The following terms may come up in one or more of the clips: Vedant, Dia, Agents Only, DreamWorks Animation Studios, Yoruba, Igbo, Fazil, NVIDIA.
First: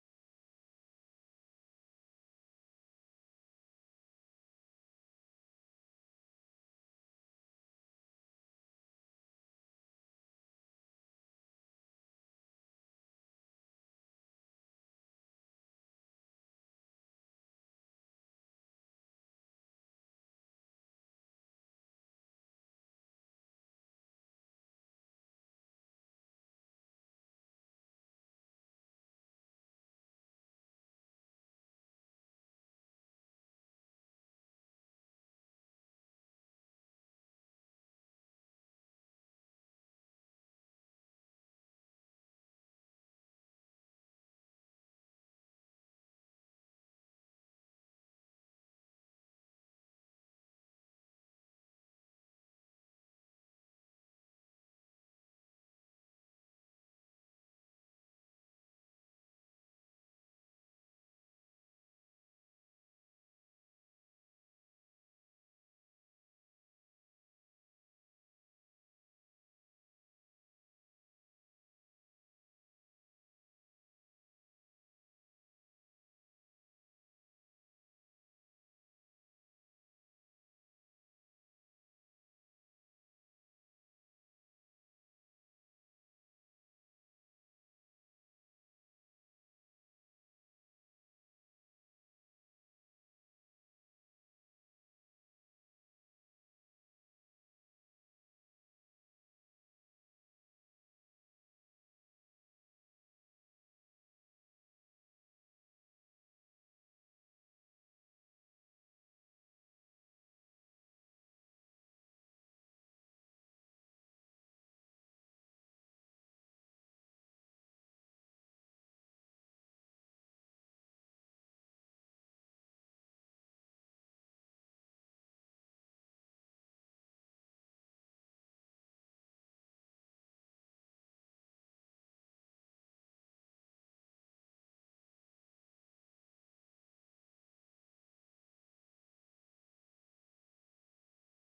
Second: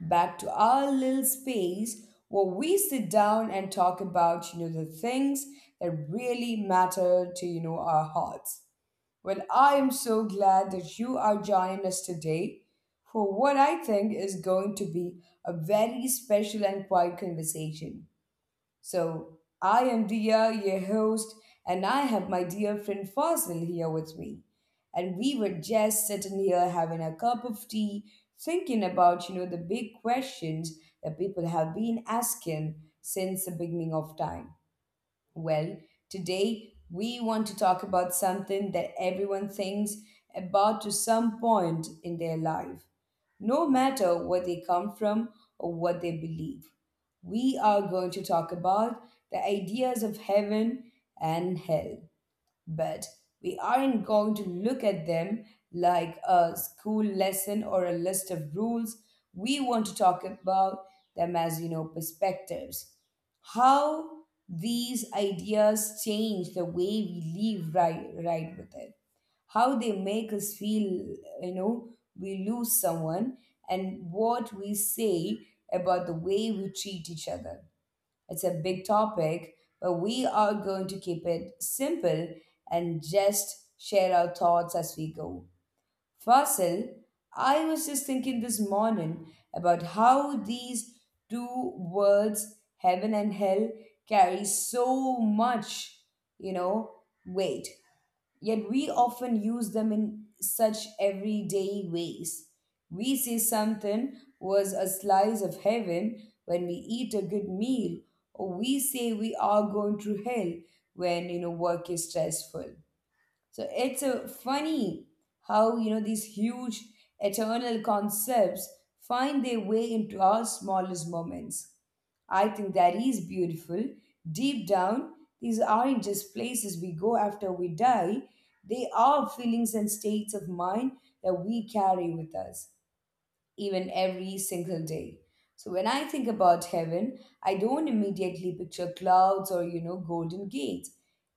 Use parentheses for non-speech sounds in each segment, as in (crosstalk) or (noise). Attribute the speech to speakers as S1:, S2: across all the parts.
S1: back to our little space where we sit down and talk about, the things that really matter to, our hearts. Well, I am so glad that you are joining us today for what I think is going to be a very special and quiet conversation. So I am Dia, your host, and I have my dear friend Fazil here with me. And we were just sitting here having a cup of tea, thinking about, the big questions that people have been asking since the beginning of time. Well, today we want to talk about something that everyone thinks about to some point in their life, no matter where they come from or what they believe. We are going to talk about the ideas of heaven and hell, but we aren't going to look at them like a school lesson or a list of rules. We want to talk about them as, perspectives. How these ideas change the way we live right with it. How they make us feel, you know, we lose someone and what we say about the way we treat each other. It's a big topic, but we are going to keep it simple and just share our thoughts as we go. Fasil, I was just thinking this morning about how these two words, heaven and hell, carry so much, you know, weight. Yet we often use them in such everyday ways. We say something was a slice of heaven when we eat a good meal, or we say we are going through hell when work is stressful. So it's a funny how these huge eternal concepts find their way into our smallest moments. I think that is beautiful. Deep down, these aren't just places we go after we die, they are feelings and states of mind that we carry with us even every single day. So when I think about heaven, I don't immediately picture clouds or, golden gates.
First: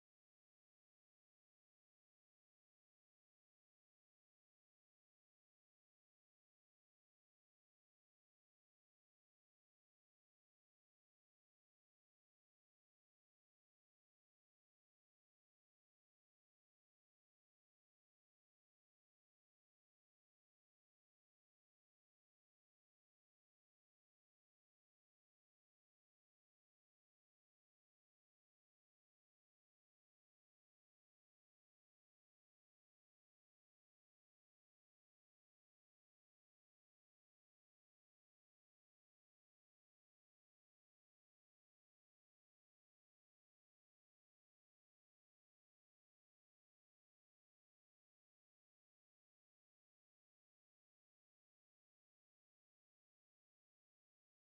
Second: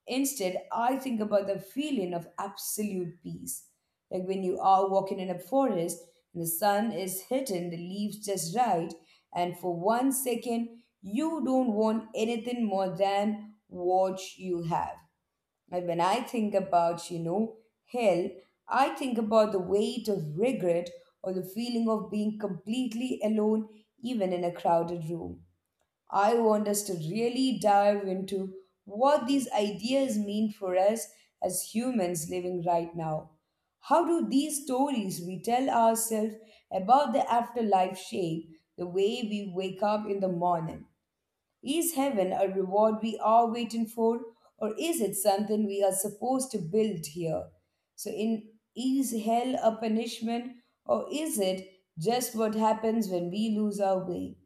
S1: Instead, I think about the feeling of absolute peace. Like when you are walking in a forest and the sun is hitting the leaves just right, and for one second, you don't want anything more than what you have. And when I think about, hell, I think about the weight of regret or the feeling of being completely alone, even in a crowded room. I want us to really dive into what these ideas mean for us as humans living right now. How do these stories we tell ourselves about the afterlife shape the way we wake up in the morning? Is heaven a reward we are waiting for, or is it something we are supposed to build here? So, in is hell a punishment, or is it just what happens when we lose our way?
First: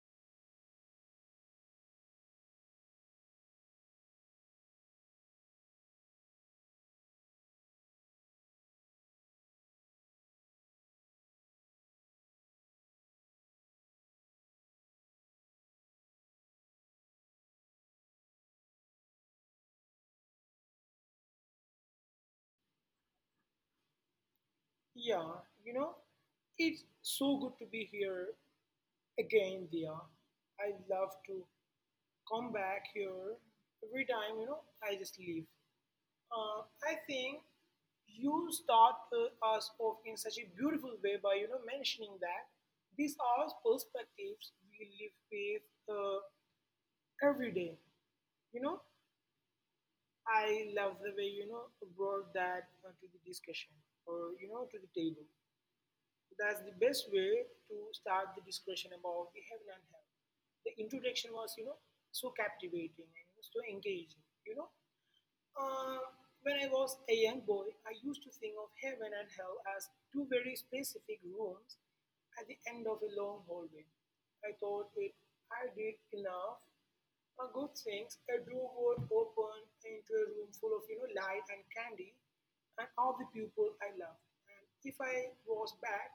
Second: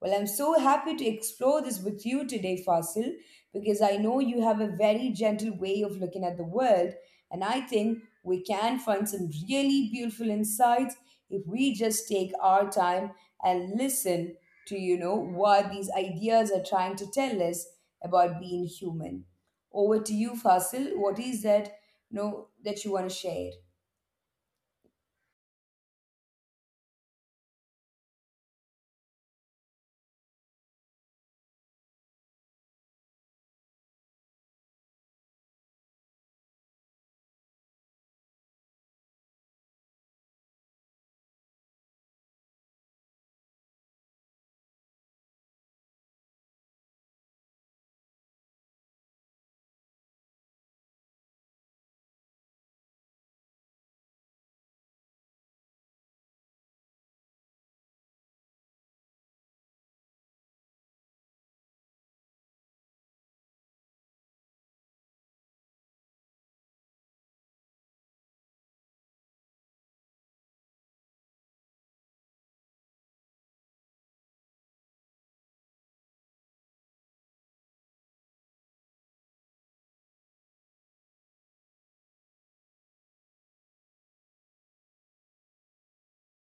S1: Well, I'm so happy to explore this with you today, Fasil, because I know you have a very gentle way of looking at the world, and I think we can find some really beautiful insights if we just take our time and listen to, what these ideas are trying to tell us about being human. Over to you, Fasil. What is that, that you want to share?
S2: Yeah, you know, it's so good to be here again, Dia. I love to come back here every time, I just leave. Uh, I think you start us off in such a beautiful way by, you know, mentioning that these are perspectives we live with every day. You know, I love the way, you know, brought that to the discussion or, you know, to the table. That's the best way to start the discussion about the heaven and hell. The introduction was, you know, so captivating and so engaging. Uh, when I was a young boy, I used to think of heaven and hell as two very specific rooms at the end of a long hallway. I thought if I did enough good things, a door would open into a room full of light and candy, and all the people I loved. And if I was bad,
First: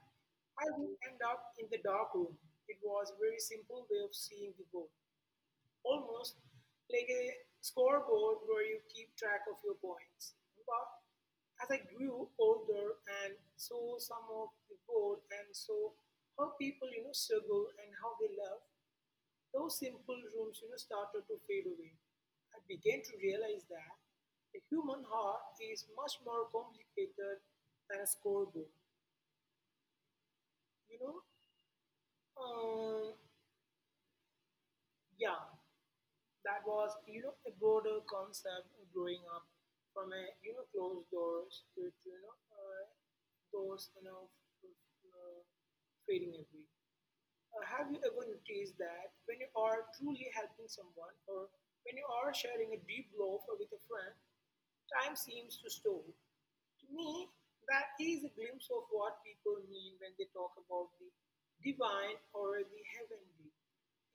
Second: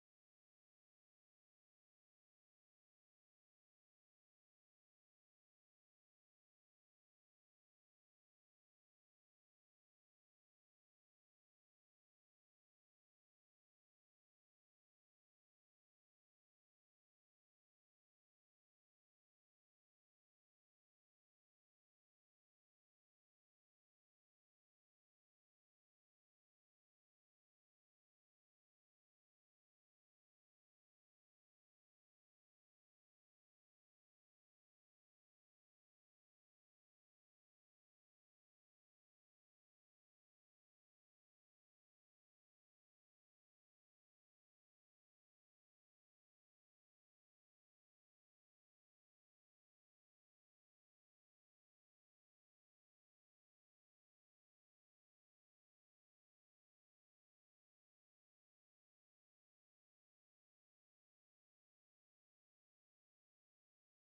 S2: I would end up in the dark room. It was a very simple way of seeing the world, almost like a scoreboard where you keep track of your points. But as I grew older and saw some of the board and saw how people, you know, struggle and how they love, those simple rooms, you know, started to fade away. I began to realize that the human heart is much more complicated than a scoreboard. You know, um, yeah, that was a broader concept growing up from a closed doors to, you know doors uh, fading away. Have you ever noticed that when you are truly helping someone or when you are sharing a deep love with a friend, time seems to stop. To me, that is a glimpse of what people mean when they talk about the divine or the heavenly.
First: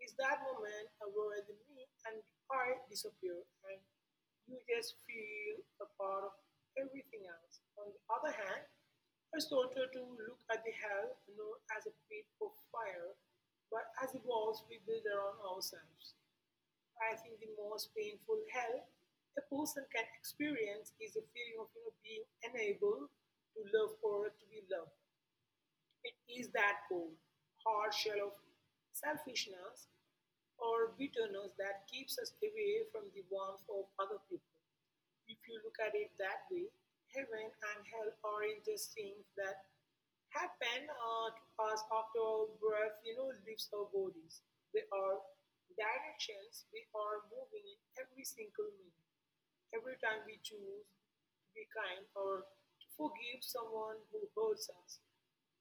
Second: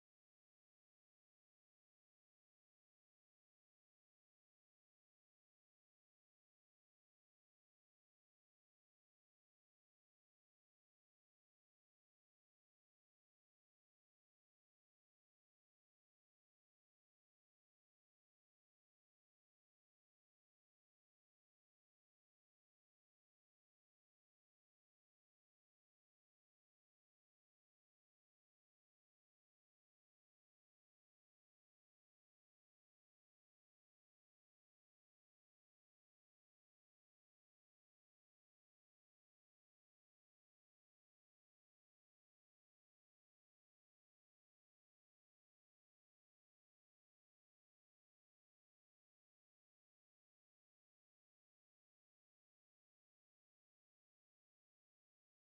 S2: Is that moment where the me and the I disappear and you just feel a part of everything else. On the other hand, I started to look at the hell not as a pit of fire, but as the walls we build around ourselves. I think the most painful hell a person can experience is the feeling of being unable to love or to be loved. It is that cold, hard shell of selfishness or bitterness that keeps us away from the warmth of other people. If you look at it that way, heaven and hell are just things that happen to us after our breath, leaves our bodies. They are directions we are moving in every single minute. Every time we choose to be kind or to forgive someone who hurts us,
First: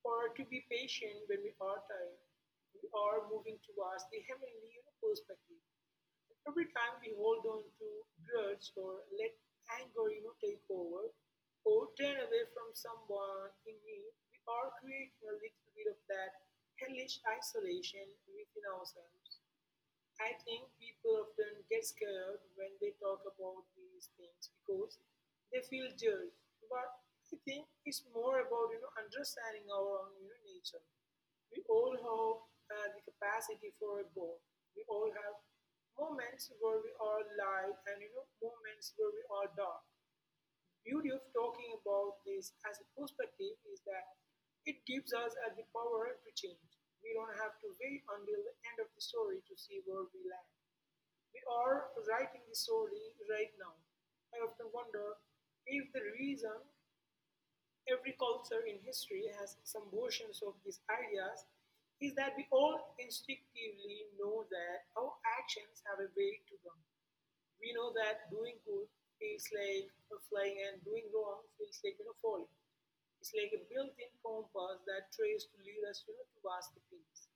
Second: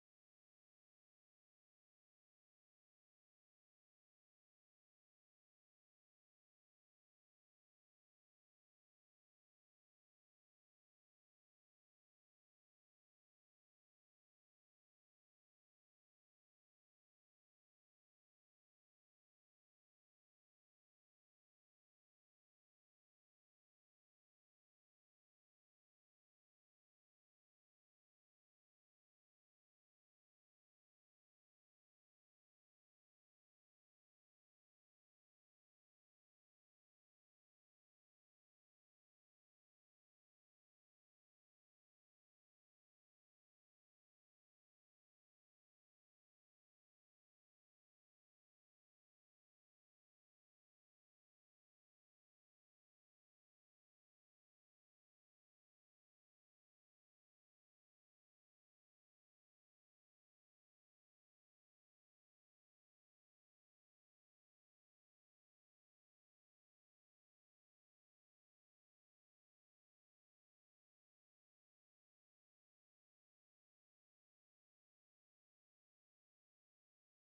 S2: or to be patient when we are tired, we are moving towards the heavenly perspective. Every time we hold on to grudge or let anger take over, or turn away from someone in need, we are creating a little bit of that hellish isolation within ourselves. I think people often get scared when they talk about these things because they feel judged. But I think it's more about understanding our own nature. We all have the capacity for both. We all have moments where we are light and moments where we are dark. Beauty of talking about this as a perspective is that it gives us the power to change. We don't have to wait until the end of the story to see where we land. We are writing the story right now. I often wonder if the reason every culture in history has some versions of these ideas is that we all instinctively know that our actions have a way to them. We know that doing good feels like flying and doing wrong feels like falling. It's like a built-in compass that tries to lead us towards the peace.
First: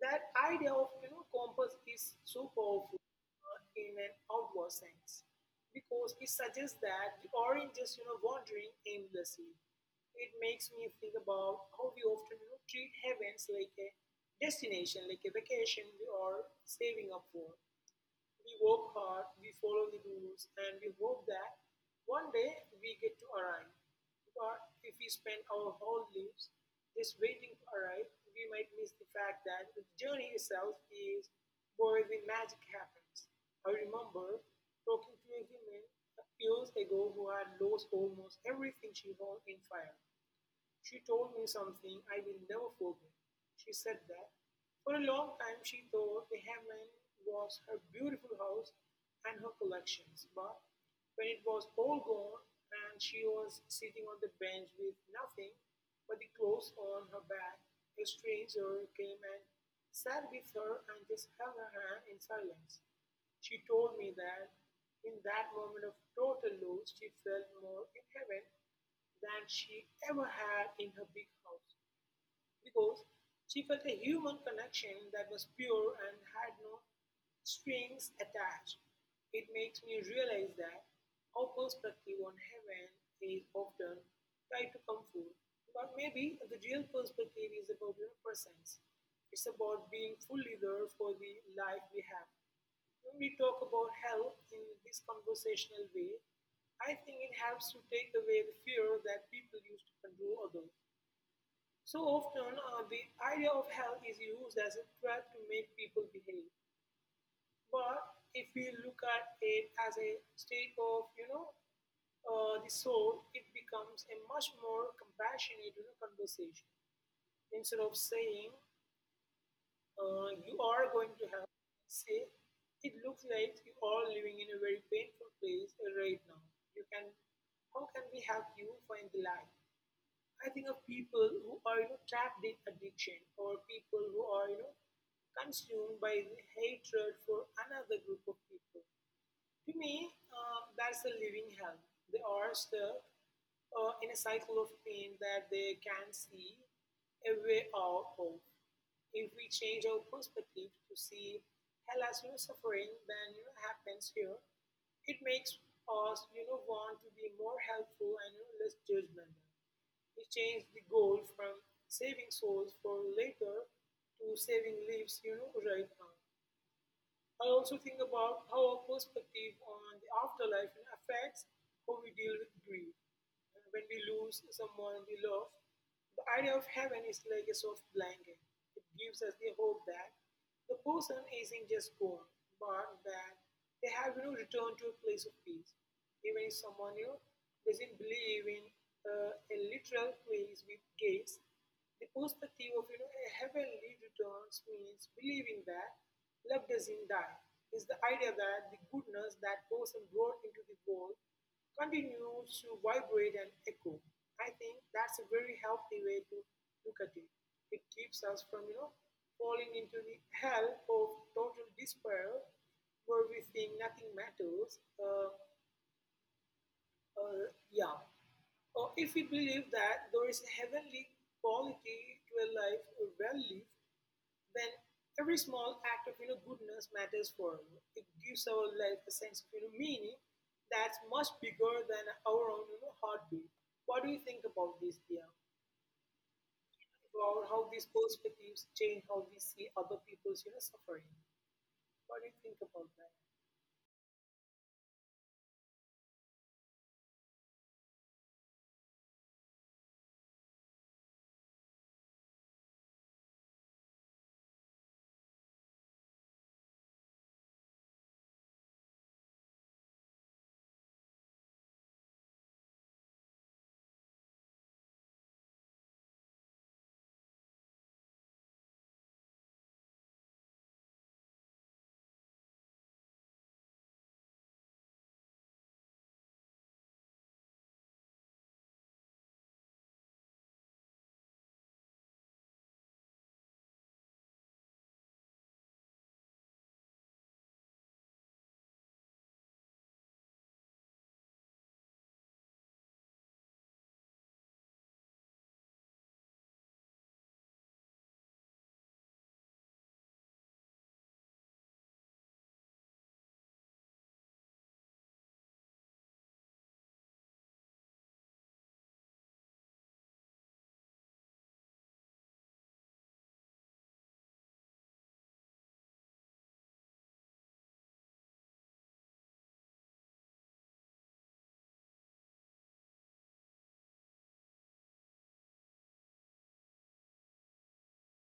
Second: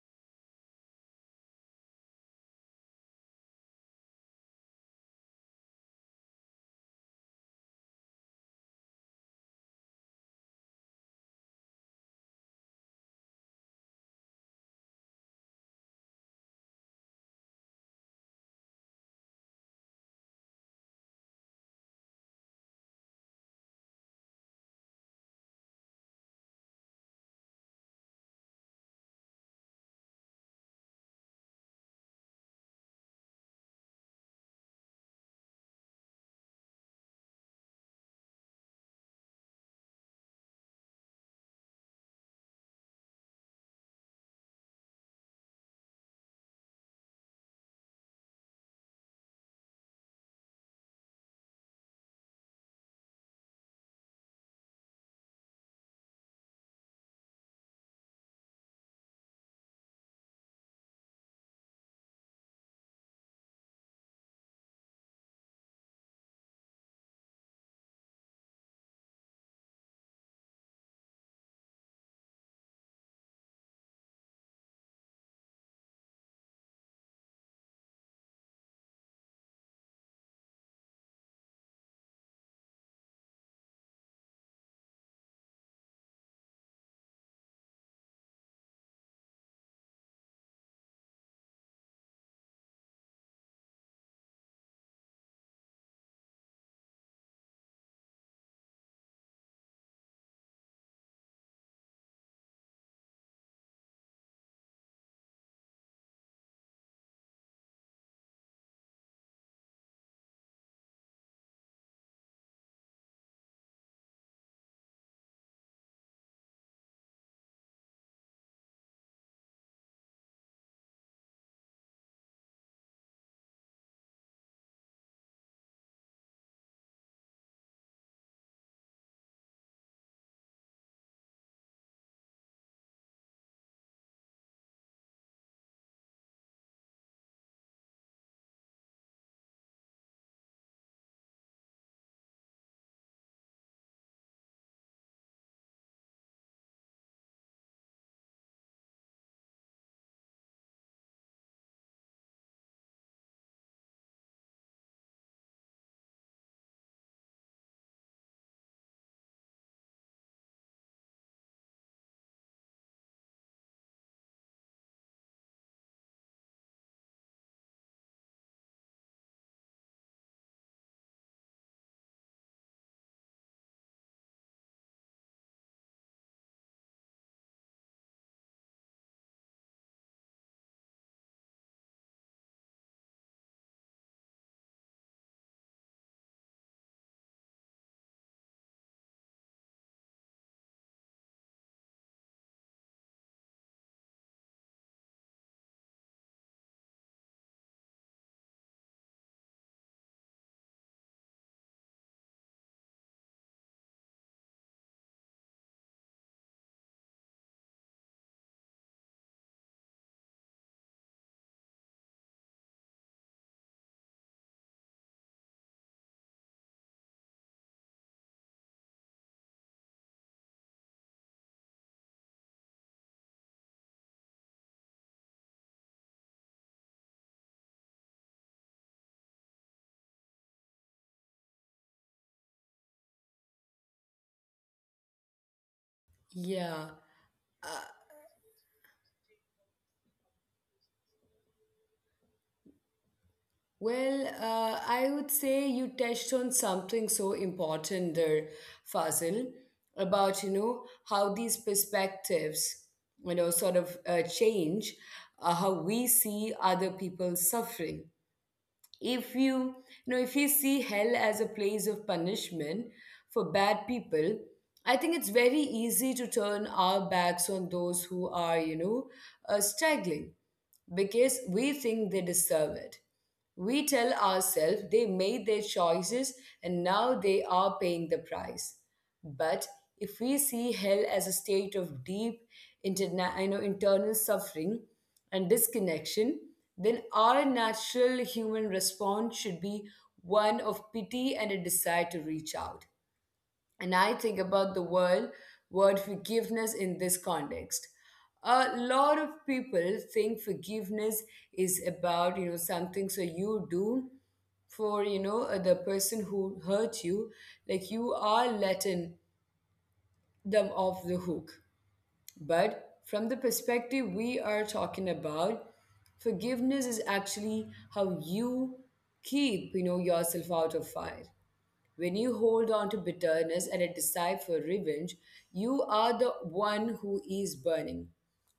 S2: That idea of compass is so powerful in an outward sense because it suggests that the orange is wandering aimlessly. It makes me think about how we often treat heavens like a destination, like a vacation we are saving up for. We work hard, we follow the rules, and we hope that one day we get to arrive. But if we spend our whole lives just waiting to arrive, we might miss the fact that the journey itself is where the magic happens. I remember talking to a woman years ago who had lost almost everything she owned in fire. She told me something I will never forget. She said that, for a long time, she thought the heaven was her beautiful house and her collections, but when it was all gone, and she was sitting on the bench with nothing but the clothes on her back, a stranger came and sat with her and just held her hand in silence. She told me that in that moment of total loss, she felt more in heaven than she ever had in her big house because she felt a human connection that was pure and had no strings attached. It makes me realize that our perspective on heaven is often tied to comfort, but maybe the real perspective is about your presence. It's about being fully there for the life we have. When we talk about health in this conversational way, I think it helps to take away the fear that people use to control others. So often, the idea of health is used as a threat to make people behave. But if we look at it as a state of, you know, the soul, it becomes a much more compassionate conversation. Instead of saying, you are going to have, say, it looks like you are living in a very painful place right now. You can, how can we help you find the light? I think of people who are trapped in addiction or people who are consumed by the hatred for another group of people. To me, that's the living hell. They are stuck in a cycle of pain that they can't see a way out of. If we change our perspective to see hell as suffering, then happens here. It makes us want to be more helpful and less judgmental. He changed the goal from saving souls for later to saving lives right now. I also think about how our perspective on the afterlife affects how we deal with grief. When we lose someone we love, the idea of heaven is like a soft blanket. It gives us the hope that the person isn't just gone, but that they have returned to a place of peace. Even if someone doesn't believe in a literal place with gates, the perspective of a heavenly returns means believing that love doesn't die. Is the idea that the goodness that person brought into the world continues to vibrate and echo. I think that's a very healthy way to look at it. It keeps us from falling into the hell of total despair where we think nothing matters. uh, yeah. Or if we believe that there is a heavenly quality to a life well lived, then every small act of goodness matters for us. It gives our life a sense of meaning that's much bigger than our own heartbeat. What do you think about this, Dia?
S1: Yeah.
S2: About how these perspectives change how we see other people's suffering? What do you think about that?
S1: Well, I would say you touched on something so important there, Fazil, about how these perspectives, sort of change, how we see other people suffering. If you, if you see hell as a place of punishment for bad people, I think it's very easy to turn our backs on those who are, struggling because we think they deserve it. We tell ourselves they made their choices and now they are paying the price. But if we see hell as a state of deep internal suffering and disconnection, then our natural human response should be one of pity and a desire to reach out. And I think about the world word forgiveness in this context. A lot of people think forgiveness is about something so you do for, the person who hurt you, like you are letting them off the hook. But from the perspective we are talking about, forgiveness is actually how you keep, yourself out of fire. When you hold on to bitterness and a desire for revenge, you are the one who is burning.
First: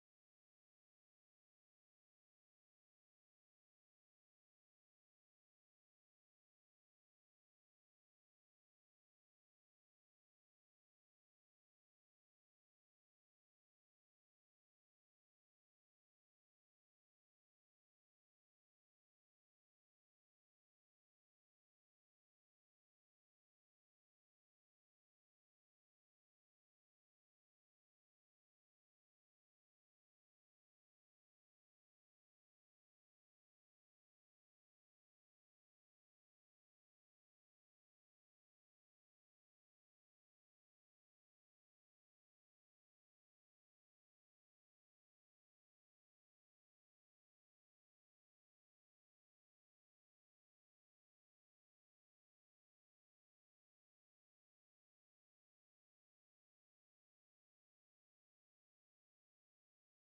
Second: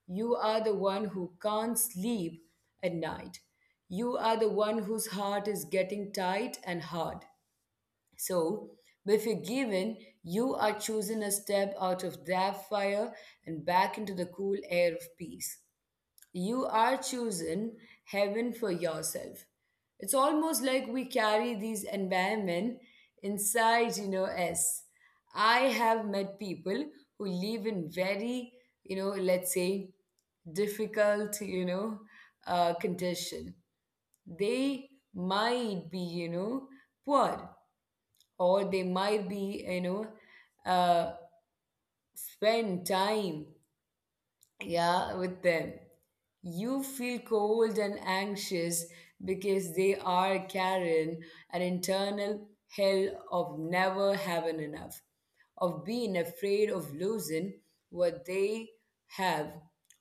S1: You are the one who can't sleep at night. You are the one whose heart is getting tight and hard. So, be forgiven, you are choosing a step out of that fire and back into the cool air of peace. You are choosing heaven for yourself. It's almost like we carry these environment inside, us. I have met people who live in very, let's say, difficult, condition. They might be, poor, or they might be, uh, spend time, yeah, with them. You feel cold and anxious because they are carrying an internal hell of never having enough, of being afraid of losing what they have,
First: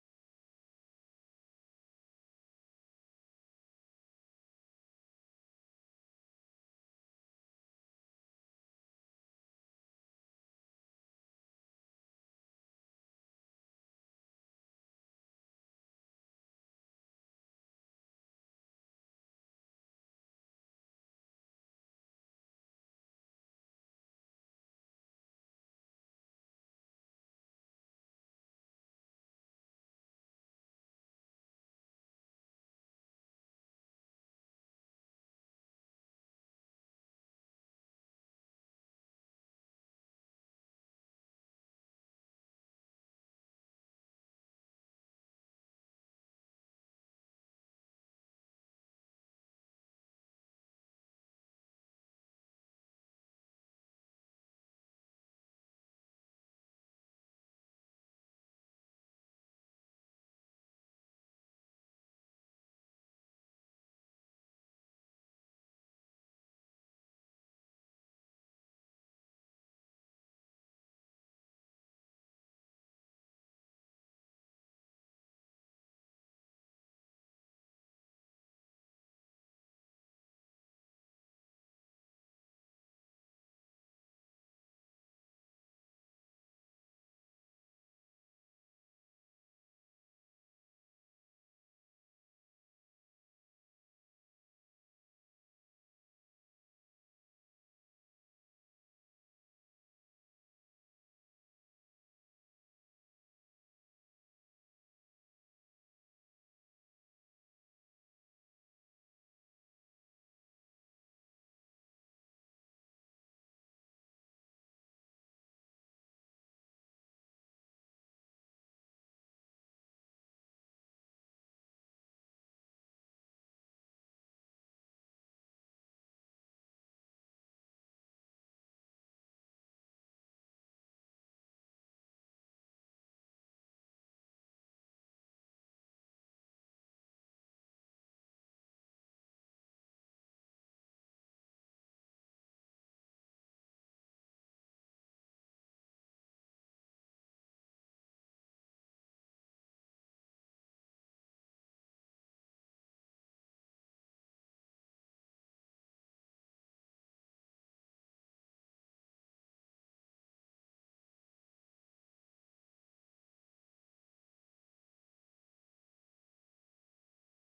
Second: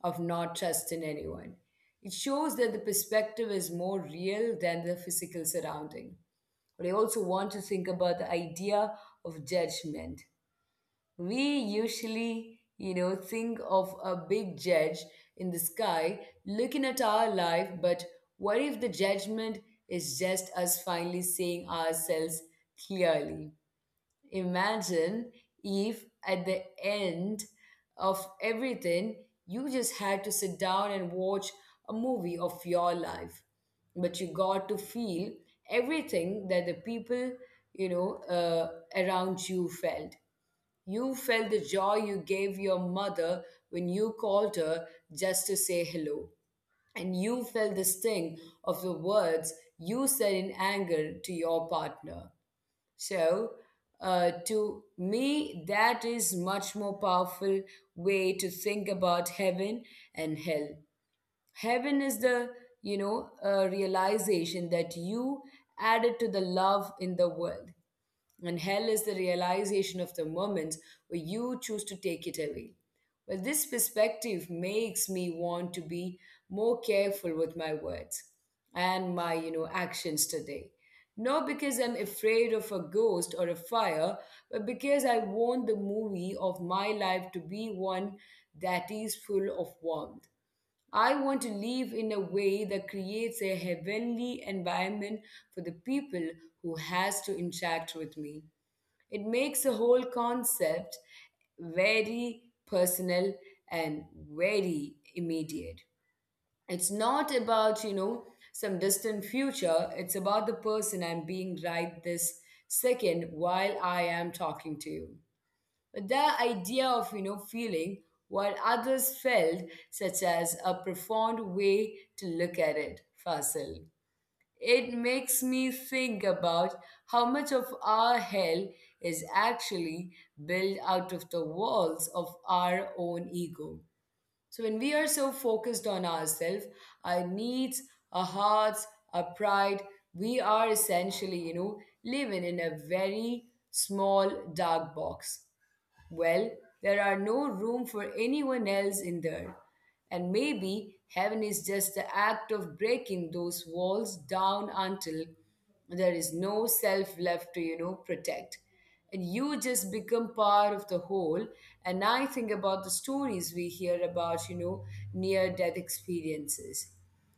S1: of not trusting anyone. It shows that the perspective is more real than the physical surrounding. But I also want to think about the idea of judgment. We usually, think of a big judge in the sky looking at our life, but what if the judgment is just us finally seeing ourselves clearly? Imagine if at the end of everything, you just had to sit down and watch a movie of your life, but you got to feel everything that the people, you know, uh, around you felt the joy you gave your mother when you called her just to say hello. And you felt the sting of the words you said in anger to your partner. So, to me, that is much more powerful way to think about heaven and hell. Heaven is the, realization that you added to the love in the world, and hell is the realization of the moments where you choose to take it away. Well, this perspective makes me want to be more careful with my words and my, actions today. Not because I'm afraid of a ghost or a fire, but because I want the movie of my life to be one that is full of warmth. I want to live in a way that creates a heavenly environment for the people who has to interact with me. It makes the whole concept very personal and very immediate. It's not about, some distant future, it's about the person I'm being right this second while I am talking to you. But the idea of, feeling what others felt, such as a profound way to look at it, Fasil. It makes me think about how much of our hell is actually built out of the walls of our own ego. So, when we are so focused on ourselves, our needs, our hearts, our pride, we are essentially, living in a very small dark box. Well, there are no room for anyone else in there. And maybe heaven is just the act of breaking those walls down until there is no self left to, protect. And you just become part of the whole. And I think about the stories we hear about, near death experiences.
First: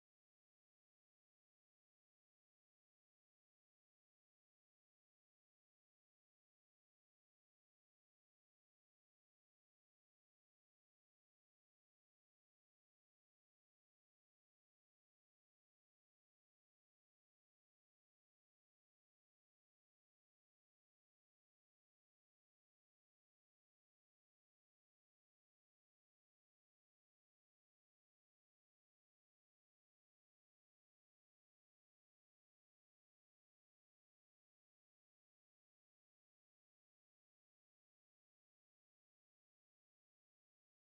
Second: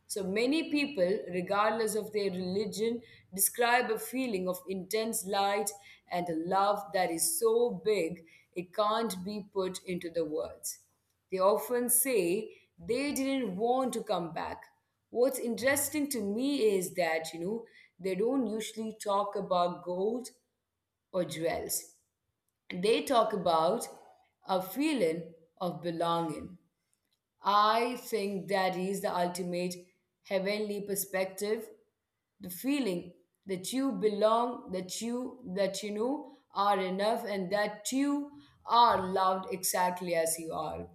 S1: So many people, regardless of their religion, describe a feeling of intense light and a love that is so big it can't be put into the words. They often say they didn't want to come back. What's interesting to me is that, they don't usually talk about gold or jewels. They talk about a feeling of belonging. I think that is the ultimate heavenly perspective. The feeling that you belong, that you know are enough and that you are loved exactly as you are.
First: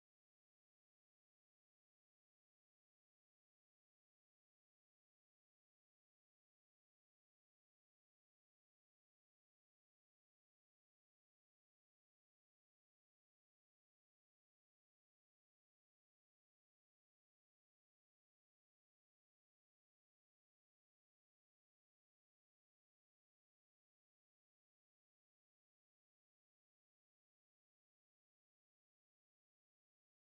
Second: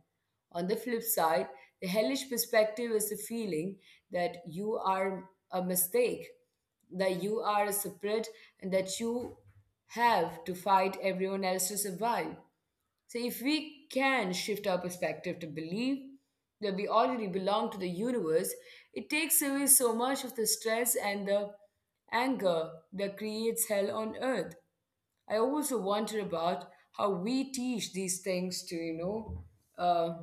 S1: On the flip side, the hellish perspective is the feeling that you are a mistake, that you are a separate, and that you have to fight everyone else to survive. So, if we can shift our perspective to believe that we already belong to the universe, it takes away so much of the stress and the anger that creates hell on earth. I also wonder about how we teach these things to, uh,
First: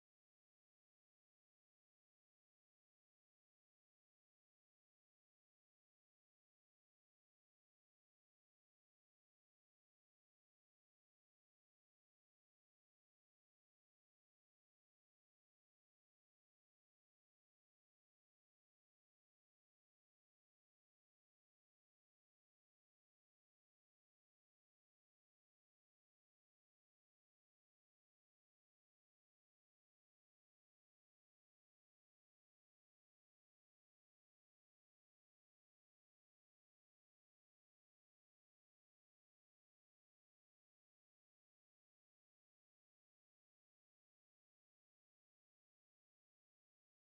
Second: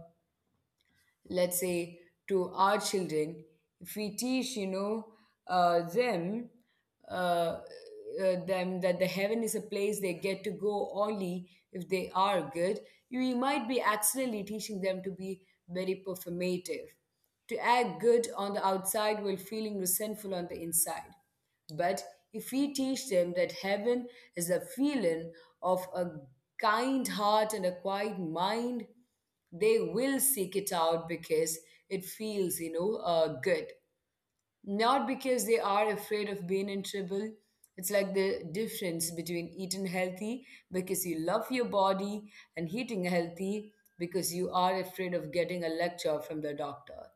S1: let's say to our children. If we teach uh, them uh, them that the heaven is a place they get to go only if they are good, we might be accidentally teaching them to be very performative, to act good on the outside while feeling resentful on the inside. But if we teach them that heaven is a feeling of a kind heart and a quiet mind, they will seek it out because it feels, good. Not because they are afraid of being in trouble. It's like the difference between eating healthy because you love your body and eating healthy because you are afraid of getting a lecture from the doctor.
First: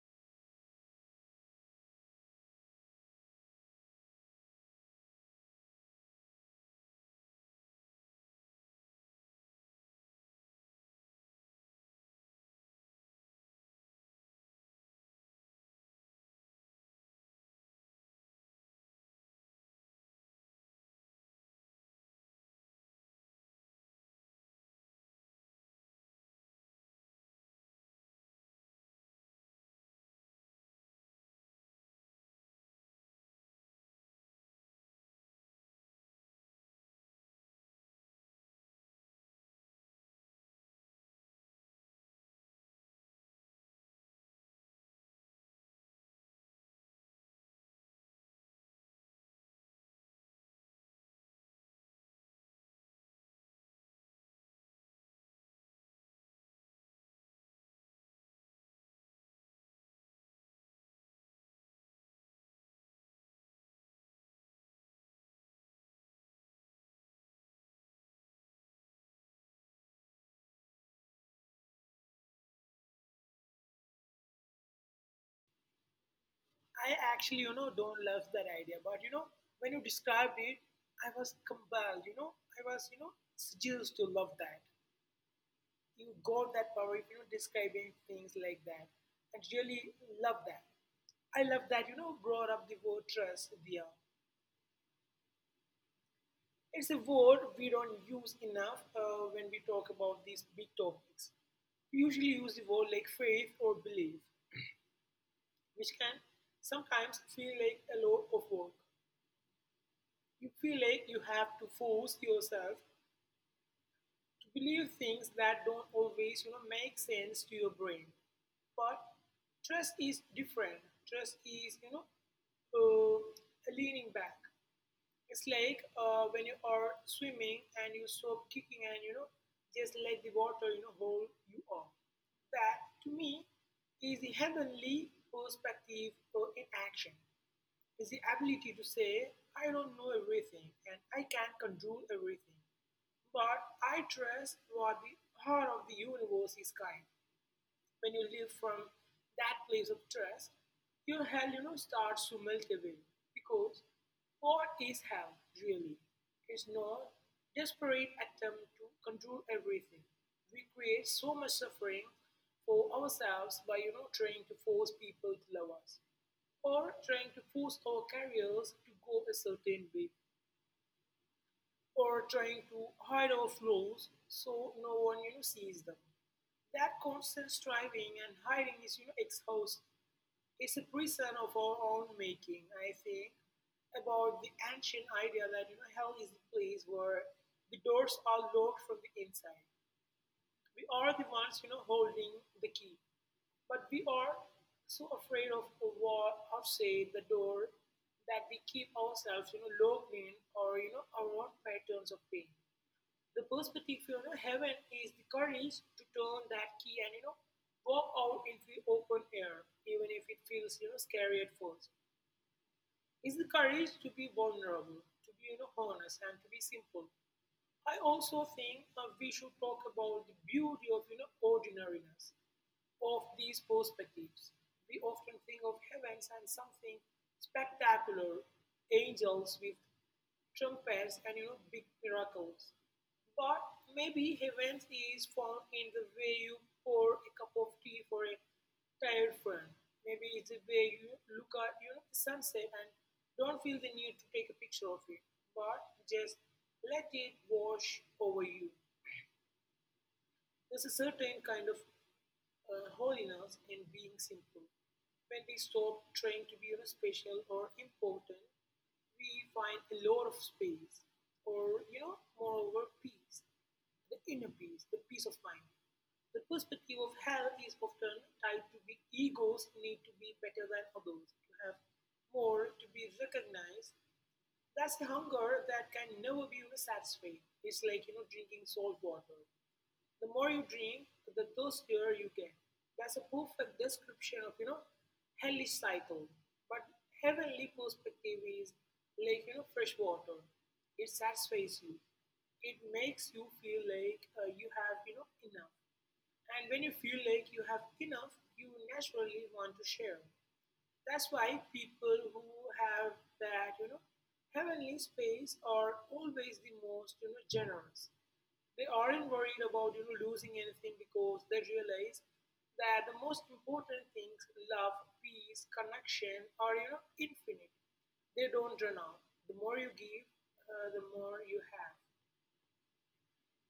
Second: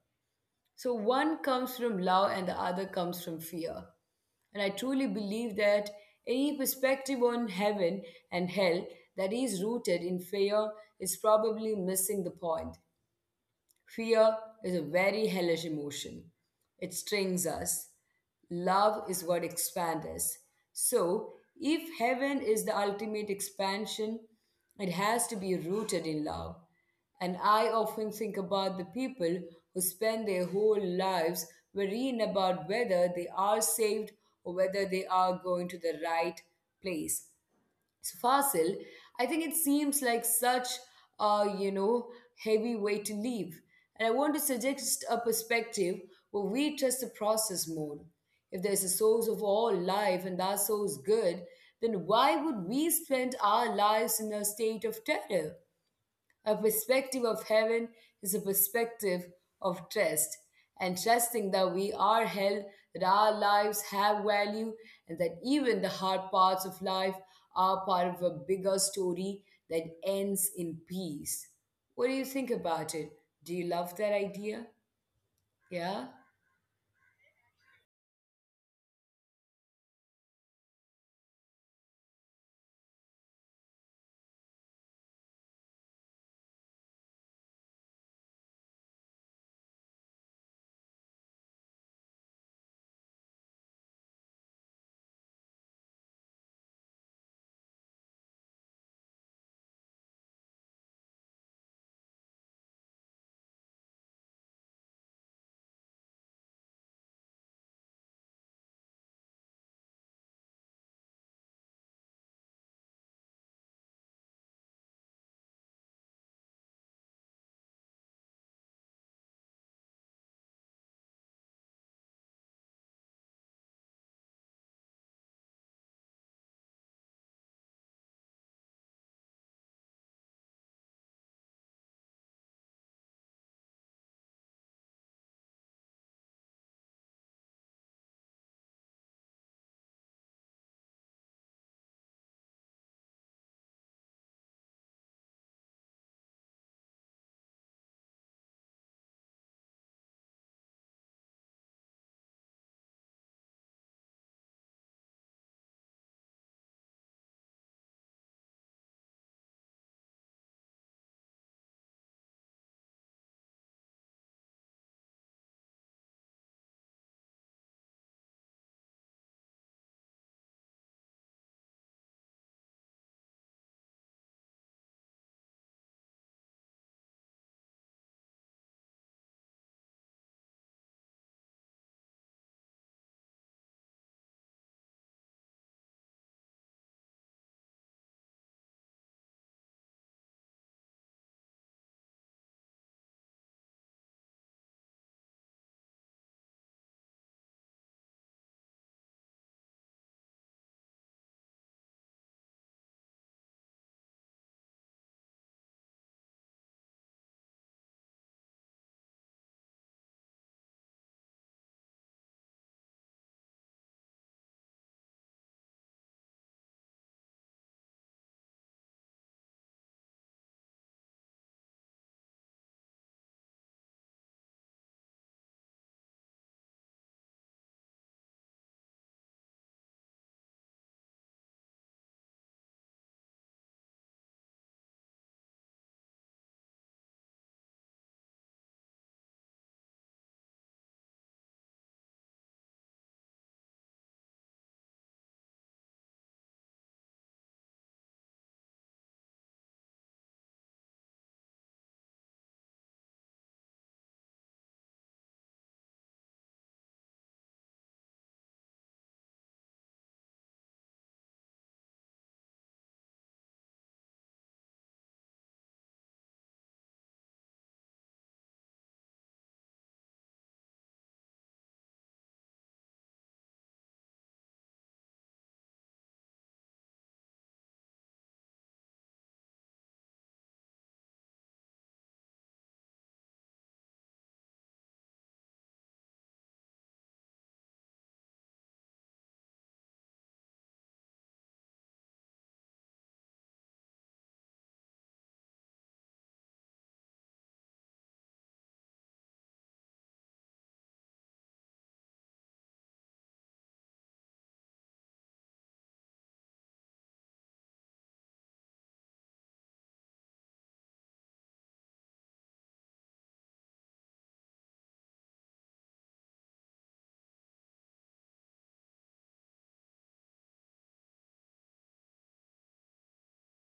S1: So one comes from love and the other comes from fear. And I truly believe that any perspective on heaven and hell that is rooted in fear is probably missing the point. Fear is a very hellish emotion. It strings us. Love is what expands us. So, if heaven is the ultimate expansion, it has to be rooted in love. And I often think about the people who spend their whole lives worrying about whether they are saved or whether they are going to the right place. So, Fossil, I think it seems like such a heavy way to live, and I want to suggest a perspective where we trust the process more. If there's a source of all life and that source good, then why would we spend our lives in a state of terror? A perspective of heaven is a perspective of trust, and trusting that we are held, that our lives have value, and that even the hard parts of life are part of a bigger story that ends in peace. What do you think about it? Do you love that idea? Yeah?
S2: I actually, you know, don't love that idea. But you know, when you described it, I was compelled. You know, I was, you know, seduced to love that. You got that power if describing things like that, and really love that. I love that brought up the word trust there. It's a word we don't use enough when we talk about these big topics. We usually use the word like faith or belief, which can sometimes feel like a lot of work. You feel like you have to force yourself to believe things that don't always make sense to your brain, but trust is different. Trust is uh, leaning back. It's like when you are swimming and you stop kicking and just let the water hold you up. That to me is the heavenly perspective in action. Is the ability to say, I don't know everything and I can't control everything, but I trust what the heart of the universe is kind. When you live from that place of trust, your hell, you know, starts to melt away. Because what is hell really? It's not desperate attempt to control everything. We create so much suffering for ourselves by trying to force people to love us, or trying to force our careers to go a certain way, or trying to hide off flaws so no one sees them. That constant striving and hiding is exhaust. It's a prison of our own making. I think about the ancient idea that hell is the place where the doors are locked from the inside. We are the ones holding the key, but we are so afraid of what outside the door that we keep ourselves locked in or our own patterns of pain the perspective, heaven is the courage to turn that key and walk out into the open air, even if it feels scary at first. It's the courage to be vulnerable, to be honest, and to be simple. I also think we should talk about the beauty of ordinariness of these perspectives. We often think of heavens as something spectacular, angels with trumpets and big miracles. But maybe heavens is found in the way you pour a cup of tea for a tired friend. Maybe it's the way you look at, the sunset and don't feel the need to take a picture of it, but just let it wash over you. There's a certain kind of holiness in being simple. When we stop trying to be, special or important, we find a lot of space, or, moreover, peace, the inner peace, the peace of mind. The perspective of health is often tied to the egos need to be better than others, to have more, to be recognized. That's the hunger that can never be, satisfied. It's like drinking salt water. The more you drink, the thirstier you get. That's a perfect description of hellish cycle. But heavenly perspective is like fresh water. It satisfies you. It makes you feel like you have enough. And when you feel like you have enough, you naturally want to share. That's why people who have that, heavenly space are always the most, generous. They aren't worried about, losing anything because they realize that the most important things, love, peace, connection, are, infinite. They don't run out. The more you give, the more you have.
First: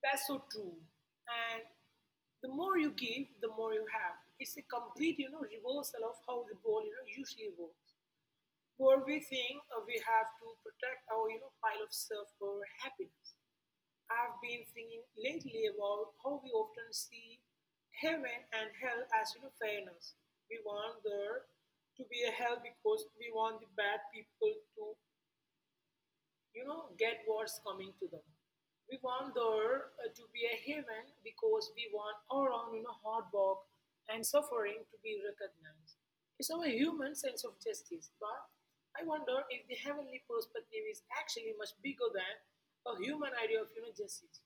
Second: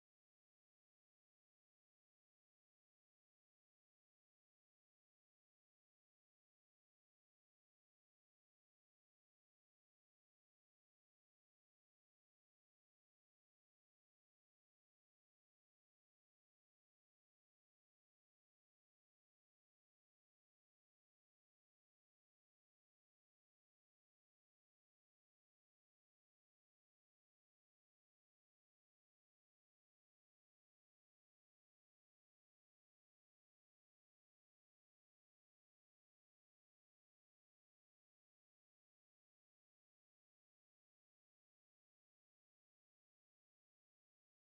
S2: That's so true. And the more you give, the more you have. It's a complete, reversal of how the ball, usually works. But we think we have to protect our, pile of stuff for happiness. I've been thinking lately about how we often see heaven and hell as fairness. We want there to be a hell because we want the bad people to, get what's coming to them. We want there to be a heaven because we want our own, hard work and suffering to be recognized. It's our human sense of justice, but I wonder if the heavenly perspective is actually much bigger than a human idea of, justice.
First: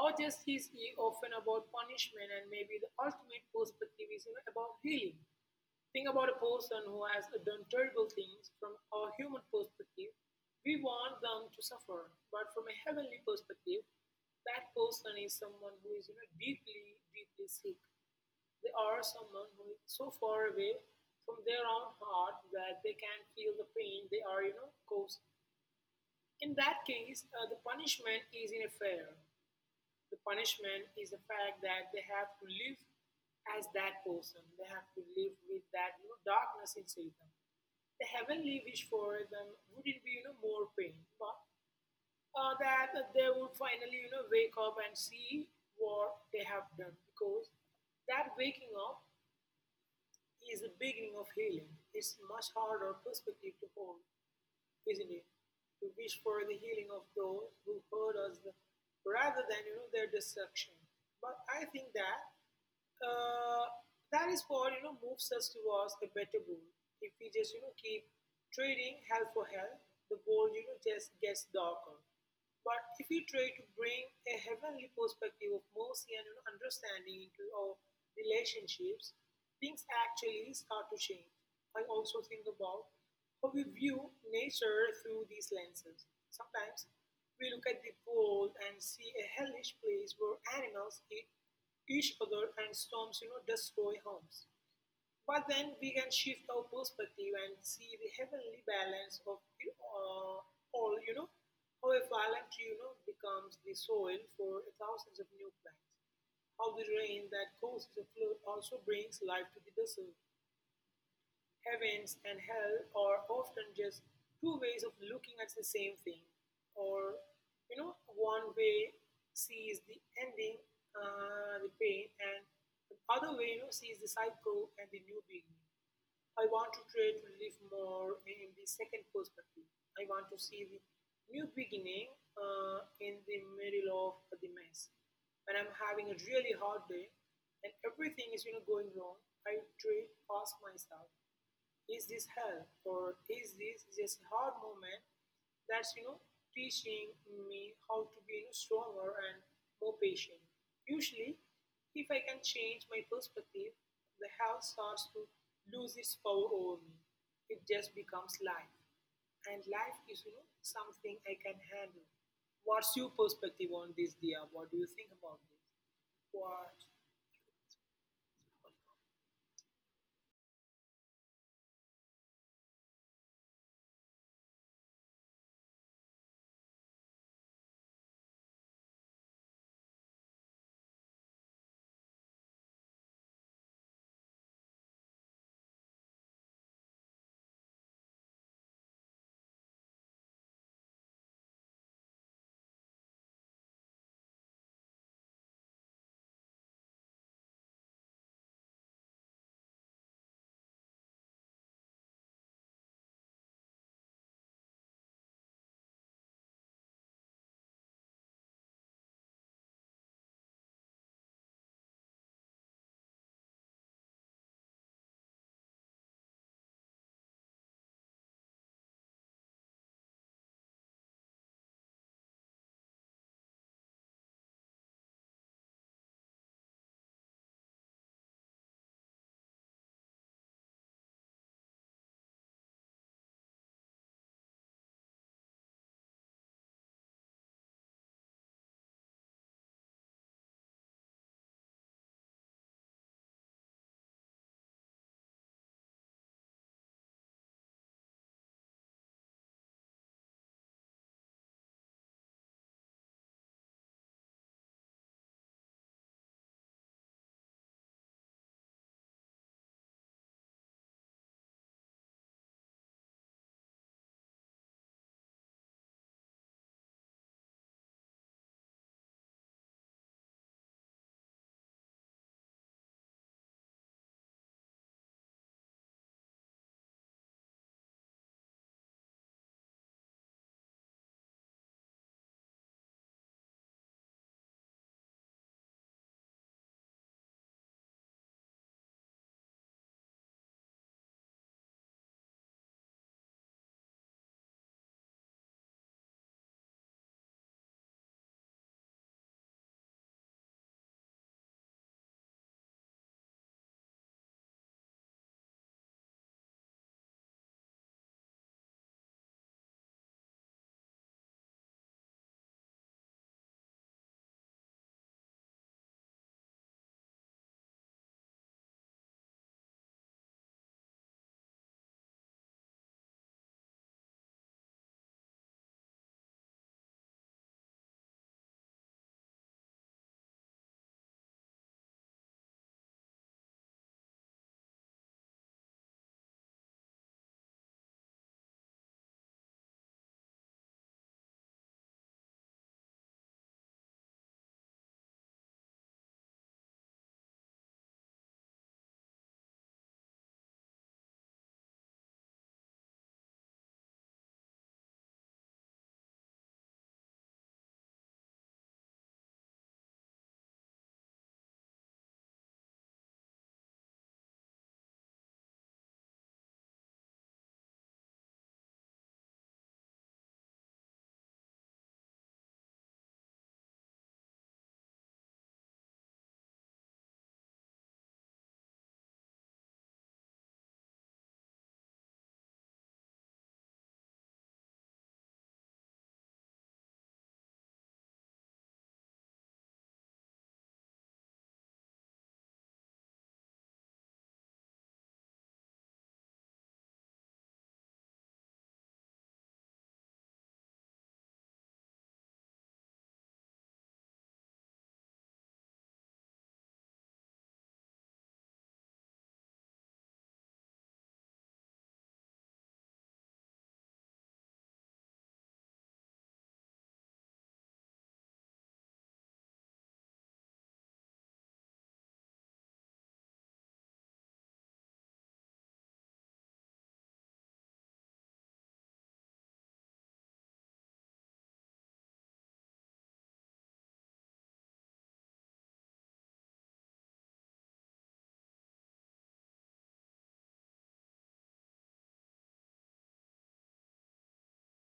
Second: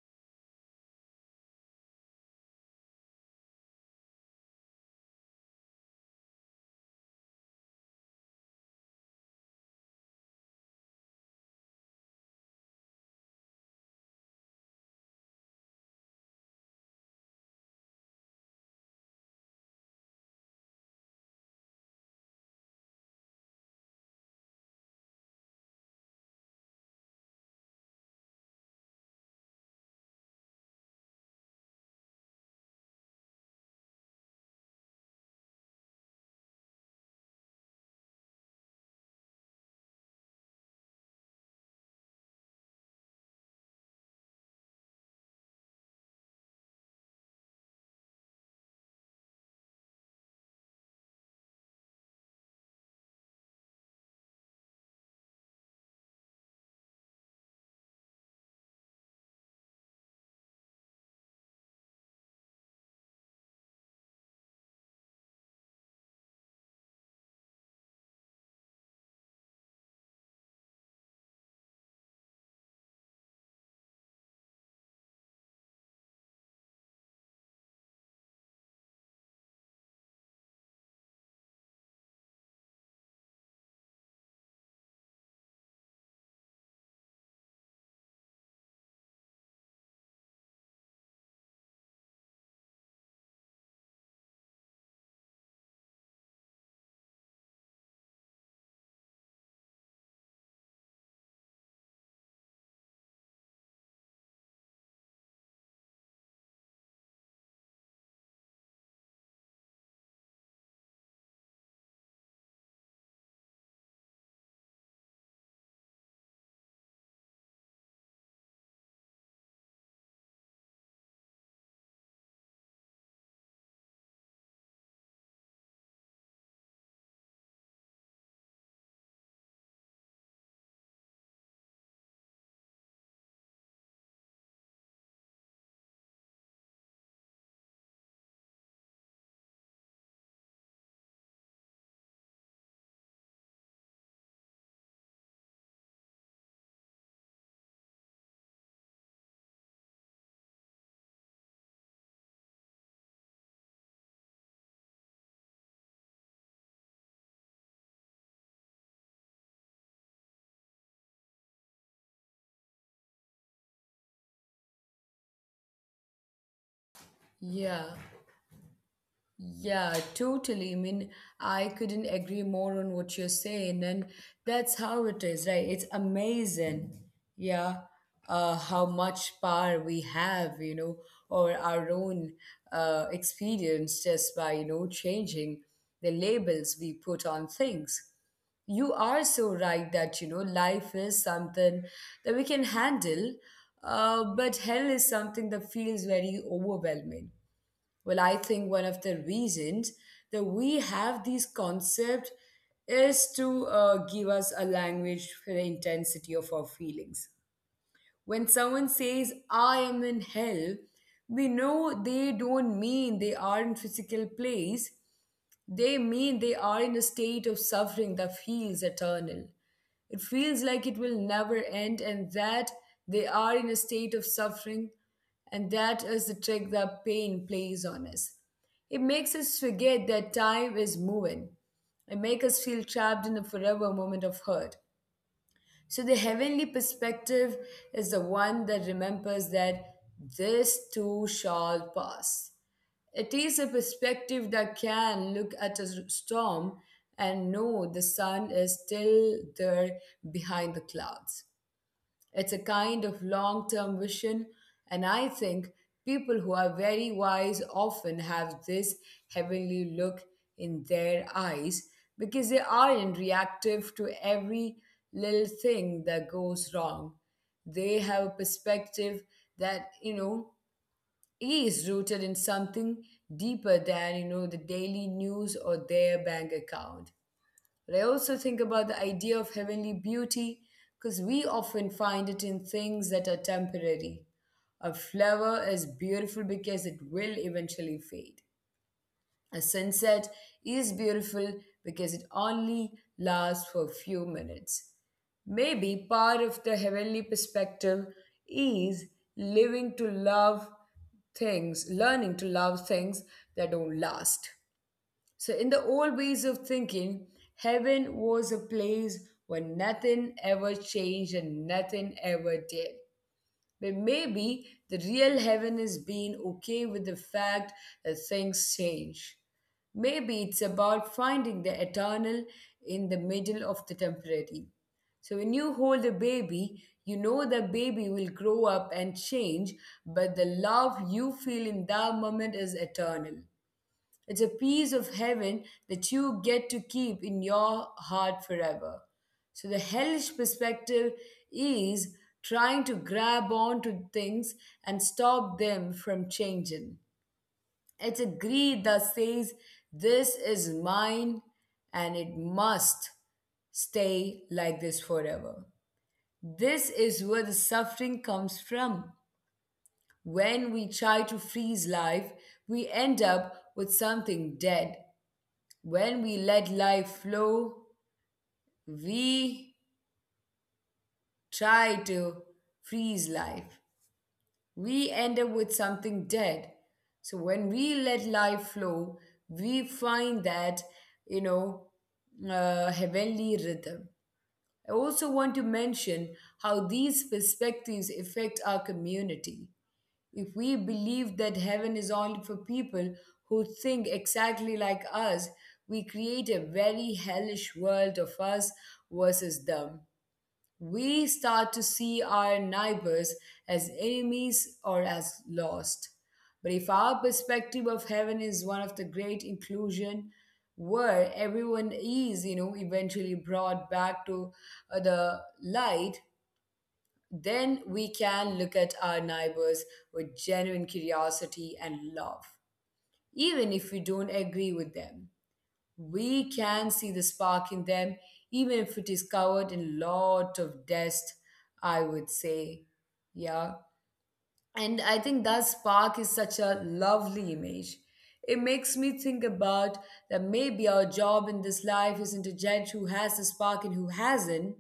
S2: Our justice is often about punishment, and maybe the ultimate perspective is, about healing. Think about a person who has done terrible things from a human perspective. We want them to suffer. But from a heavenly perspective, that person is someone who is, deeply, deeply sick. They are someone who is so far away from their own heart that they can feel the pain they are, caused. In that case, the punishment is in a fair the punishment is the fact that they have to live as that person. They have to live with that, darkness inside them. The heavenly wish for them wouldn't be more pain, but that they would finally wake up and see what they have done, because that waking up is the beginning of healing. It's much harder perspective to hold, isn't it? To wish for the healing of those who hurt us rather than, their destruction. But I think that uh, that is what moves us towards a better goal. If we just keep trading health for health, the goal just gets darker. But if we try to bring a heavenly perspective of mercy and, understanding into our relationships, things actually start to change. I also think about how we view nature through these lenses. Sometimes we look at the world and see a hellish place where animals eat each other and storms destroy homes, but then we can shift our perspective and see the heavenly balance of uh, all, how a phalanx becomes the soil for thousands of new plants, how the rain that causes a flood also brings life to the desert. Heavens and hell are often just two ways of looking at the same thing, or, one way sees the ending, the pain, and the other way, sees the cycle and the new beginning. I want to try to live more in the second perspective. I want to see the new beginning in the middle of the mess. When I'm having a really hard day and everything is going wrong, I try to ask myself, is this health or is this just hard movement that's teaching me how to be, stronger and more patient? Usually, if I can change my perspective, the health starts to lose its power over me. It just becomes life, and life is something I can handle. What's your perspective on this, Dia? What do you think about this? What
S1: Yeah, yeah, totally. I mean, I couldn't agree more on what you're saying, and that's how it is, right? It's amazing, yeah, how much power we have, or our own experience just by, changing the labels we put on things. You are so right that, life is something that we can handle, but hell is something that feels very overwhelming. Well, I think one of the reasons that we have these concepts is to give us a language for the intensity of our feelings. When someone says, I am in hell, we know they don't mean they are in physical place. They mean they are in a state of suffering that feels eternal. It feels like it will never end, and that they are in a state of suffering, and that is the trick that pain plays on us. It makes us forget that time is moving. It makes us feel trapped in a forever moment of hurt. So the heavenly perspective is the one that remembers that this too shall pass. It is a perspective that can look at a storm and know the sun is still there behind the clouds. It's a kind of long term vision, and I think people who are very wise often have this heavenly look in their eyes, because they aren't reactive to every little thing that goes wrong. They have a perspective that, is rooted in something deeper than, the daily news or their bank account. But I also think about the idea of heavenly beauty, because we often find it in things that are temporary. A flower is beautiful because it will eventually fade. A sunset is beautiful because it only lasts for a few minutes. Maybe part of the heavenly perspective is living to love things, learning to love things that don't last. So, in the old ways of thinking, heaven was a place where nothing ever changed and nothing ever did. But maybe the real heaven is being okay with the fact that things change. Maybe it's about finding the eternal in the middle of the temporary. So when you hold a baby, you know the baby will grow up and change, but the love you feel in that moment is eternal. It's a piece of heaven that you get to keep in your heart forever. So the hellish perspective is trying to grab on to things and stop them from changing. It's a greed that says, this is mine and it must stay like this forever. This is where the suffering comes from. When we try to freeze life, we end up with something dead. When we let life flow, we try to freeze life. We end up with something dead. So when we let life flow, we find that, you know, heavenly rhythm. I also want to mention how these perspectives affect our community. If we believe that heaven is only for people who think exactly like us, we create a very hellish world of us versus them. We start to see our neighbors as enemies or as lost. But if our perspective of heaven is one of the great inclusion, where everyone is, eventually brought back to the light, then we can look at our neighbors with genuine curiosity and love. Even if we don't agree with them, we can see the spark in them, even if it is covered in lot of dust, I would say. Yeah. And I think that spark is such a lovely image. It makes me think about that maybe our job in this life isn't to judge who has the spark and who hasn't,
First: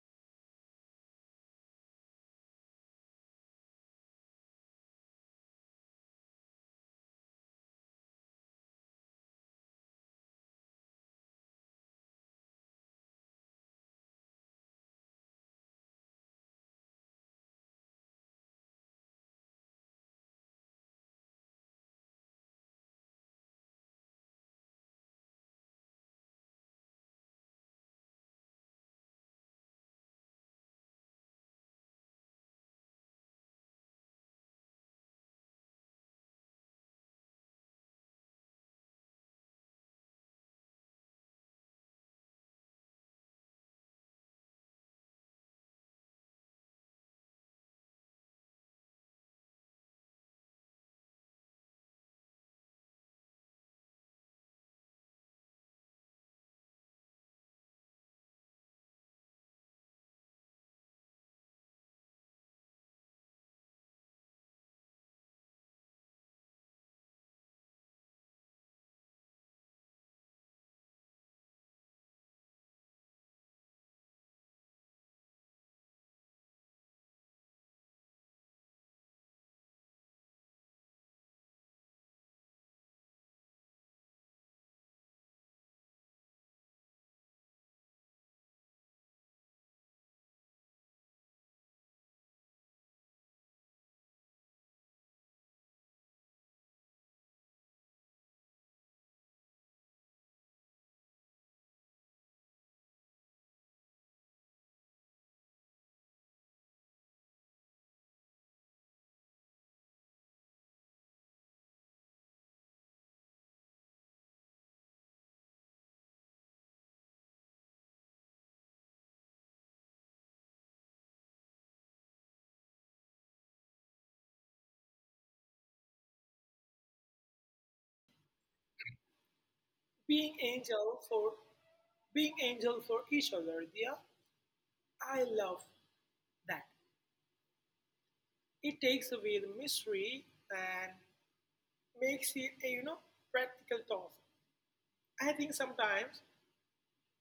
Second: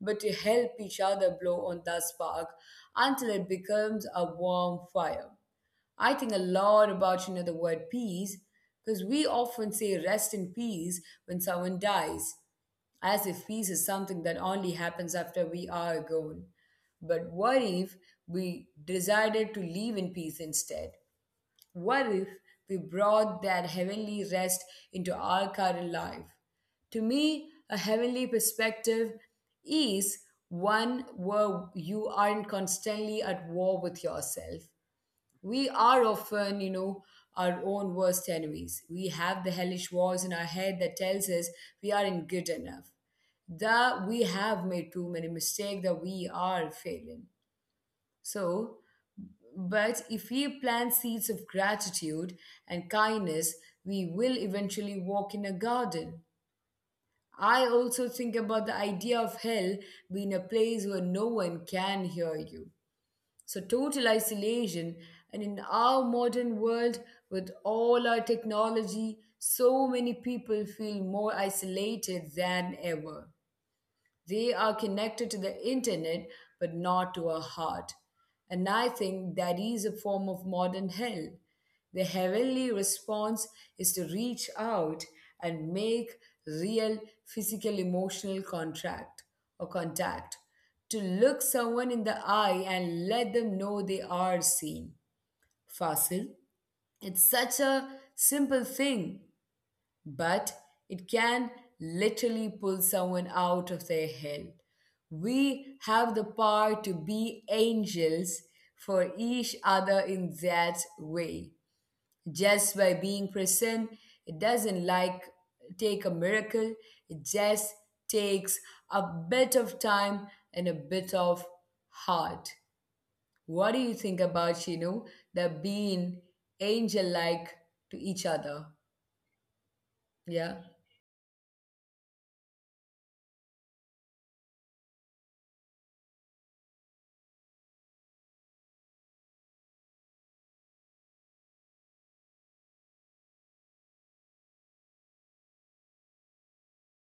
S1: but to help each other blow on that spark until it becomes a warm fire. I think a lot about the word peace, because we often say rest in peace when someone dies, as if peace is something that only happens after we are gone. But what if we decided to live in peace instead? What if we brought that heavenly rest into our current life? To me, a heavenly perspective is one where you aren't constantly at war with yourself. We are often, our own worst enemies. We have the hellish voice in our head that tells us we aren't good enough, that we have made too many mistakes, that we are failing. So, but if we plant seeds of gratitude and kindness, we will eventually walk in a garden. I also think about the idea of hell being a place where no one can hear you, so total isolation. And in our modern world, with all our technology, so many people feel more isolated than ever. They are connected to the internet, but not to our heart. And I think that is a form of modern hell. The heavenly response is to reach out and make real physical emotional contract or contact, to look someone in the eye and let them know they are seen. Fasil, it's such a simple thing, but it can literally pull someone out of their hell. We have the power to be angels for each other in that way. Just by being present, it doesn't like take a miracle. It just takes a bit of time and a bit of heart. What do you think about, the being angel like to each other?
S2: being
S1: Yeah.
S2: angel for being angel for each other, Dia? I love that. It takes away the mystery and makes it a practical task. I think sometimes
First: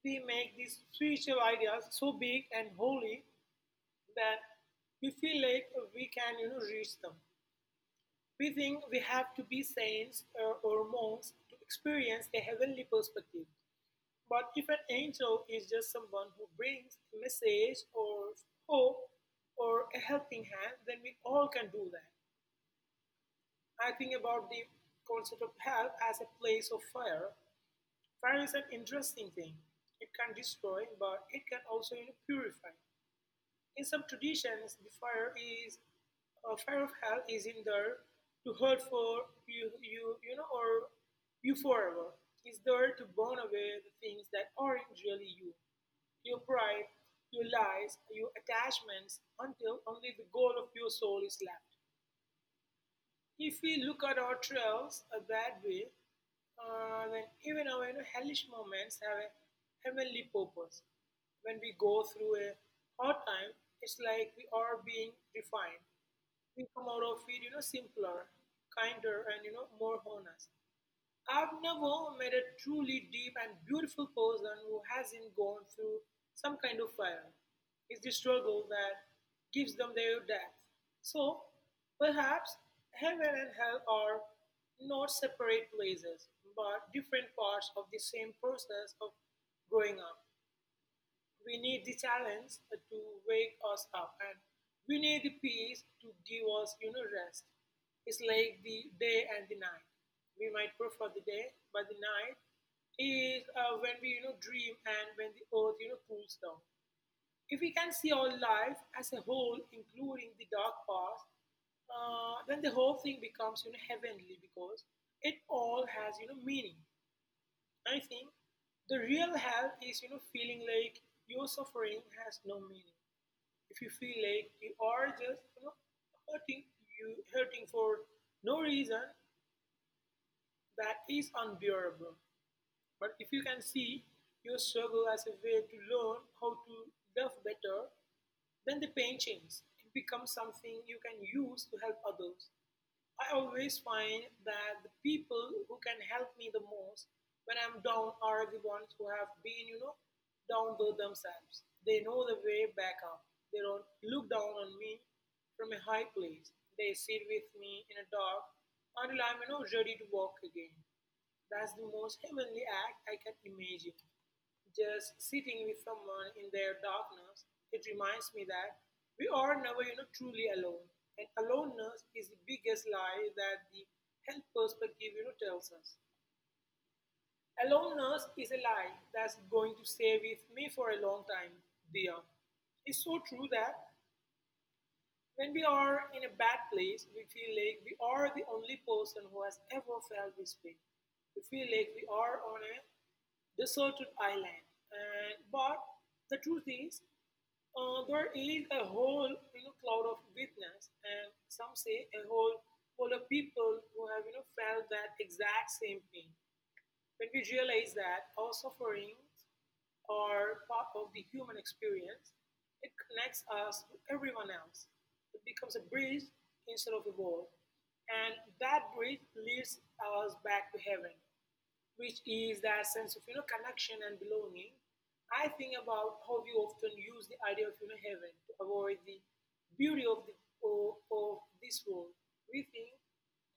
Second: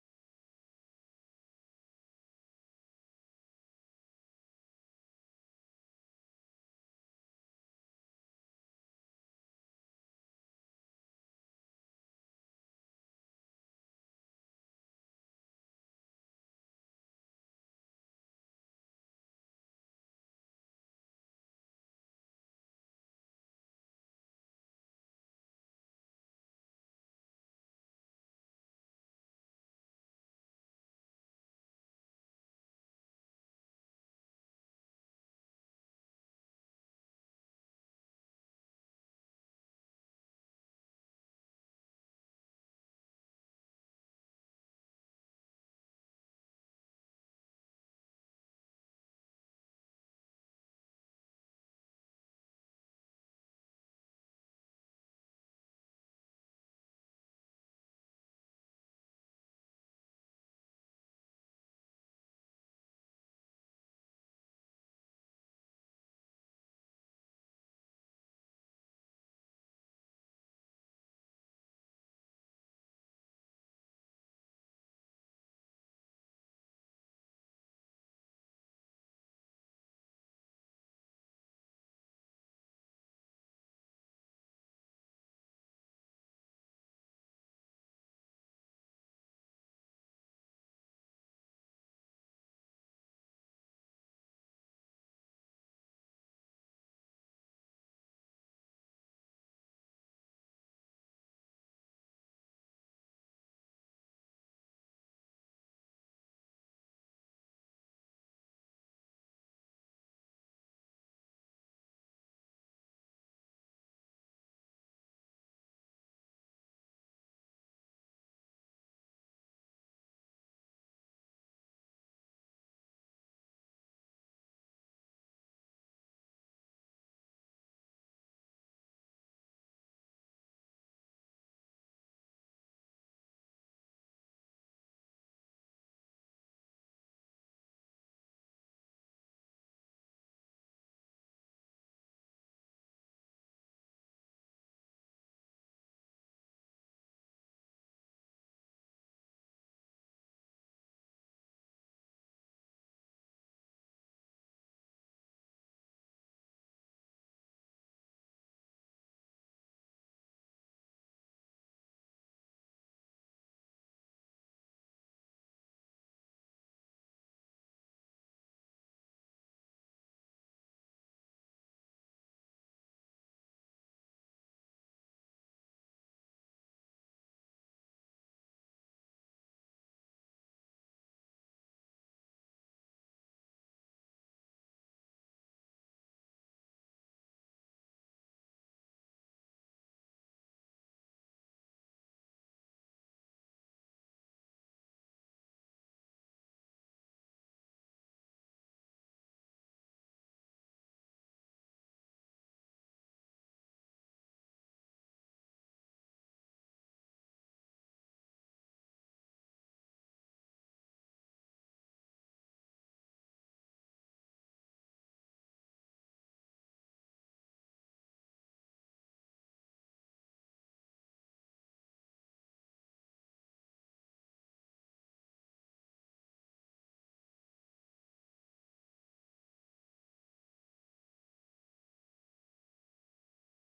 S2: we make these spiritual ideas so big and holy that we feel like we can reach them. We think we have to be saints or monks to experience a heavenly perspective. But if an angel is just someone who brings a message or hope or a helping hand, then we all can do that. I think about the concept of hell as a place of fire. Fire is an interesting thing. It can destroy, but it can also, purify. In some traditions, the fire is a fire of hell is in there to hurt for you, you, or you forever. It's there to burn away the things that aren't really you, your pride, your lies, your attachments, until only the goal of your soul is left. If we look at ourselves that way, then even our, hellish moments have a heavenly purpose. When we go through a hard time, it's like we are being refined. We come out of it, simpler, kinder, and, more honest. I've never met a truly deep and beautiful person who hasn't gone through some kind of fire. It's the struggle that gives them their depth. So perhaps heaven and hell are not separate places, but different parts of the same process of growing up. We need the challenge to wake us up, and we need the peace to give us, rest. It's like the day and the night. We might prefer the day, but the night is when we, dream and when the earth, cools down. If we can see our life as a whole, including the dark past, then the whole thing becomes, heavenly, because it all has, meaning. I think the real help is feeling like your suffering has no meaning. If you feel like you are just hurting you hurting for no reason, that is unbearable. But if you can see your struggle as a way to learn how to love better, then the pain changes. It becomes something you can use to help others. I always find that the people who can help me the most when I'm down are the ones who have been, down by themselves. They know the way back up. They don't look down on me from a high place. They sit with me in a dark until I'm, ready to walk again. That's the most heavenly act I can imagine. Just sitting with someone in their darkness, it reminds me that we are never, truly alone. And aloneness is the biggest lie that the health perspective, tells us. Aloneness is a lie that's going to stay with me for a long time, dear. It's so true that when we are in a bad place, we feel like we are the only person who has ever felt this way. We feel like we are on a deserted island. But the truth is, there is a whole cloud of witness, and some say a whole of people who have felt that exact same pain. When we realize that our sufferings are part of the human experience, it connects us to everyone else. It becomes a bridge instead of a wall. And that bridge leads us back to heaven, which is that sense of connection and belonging. I think about how we often use the idea of heaven to avoid the beauty of of, of this world. We think,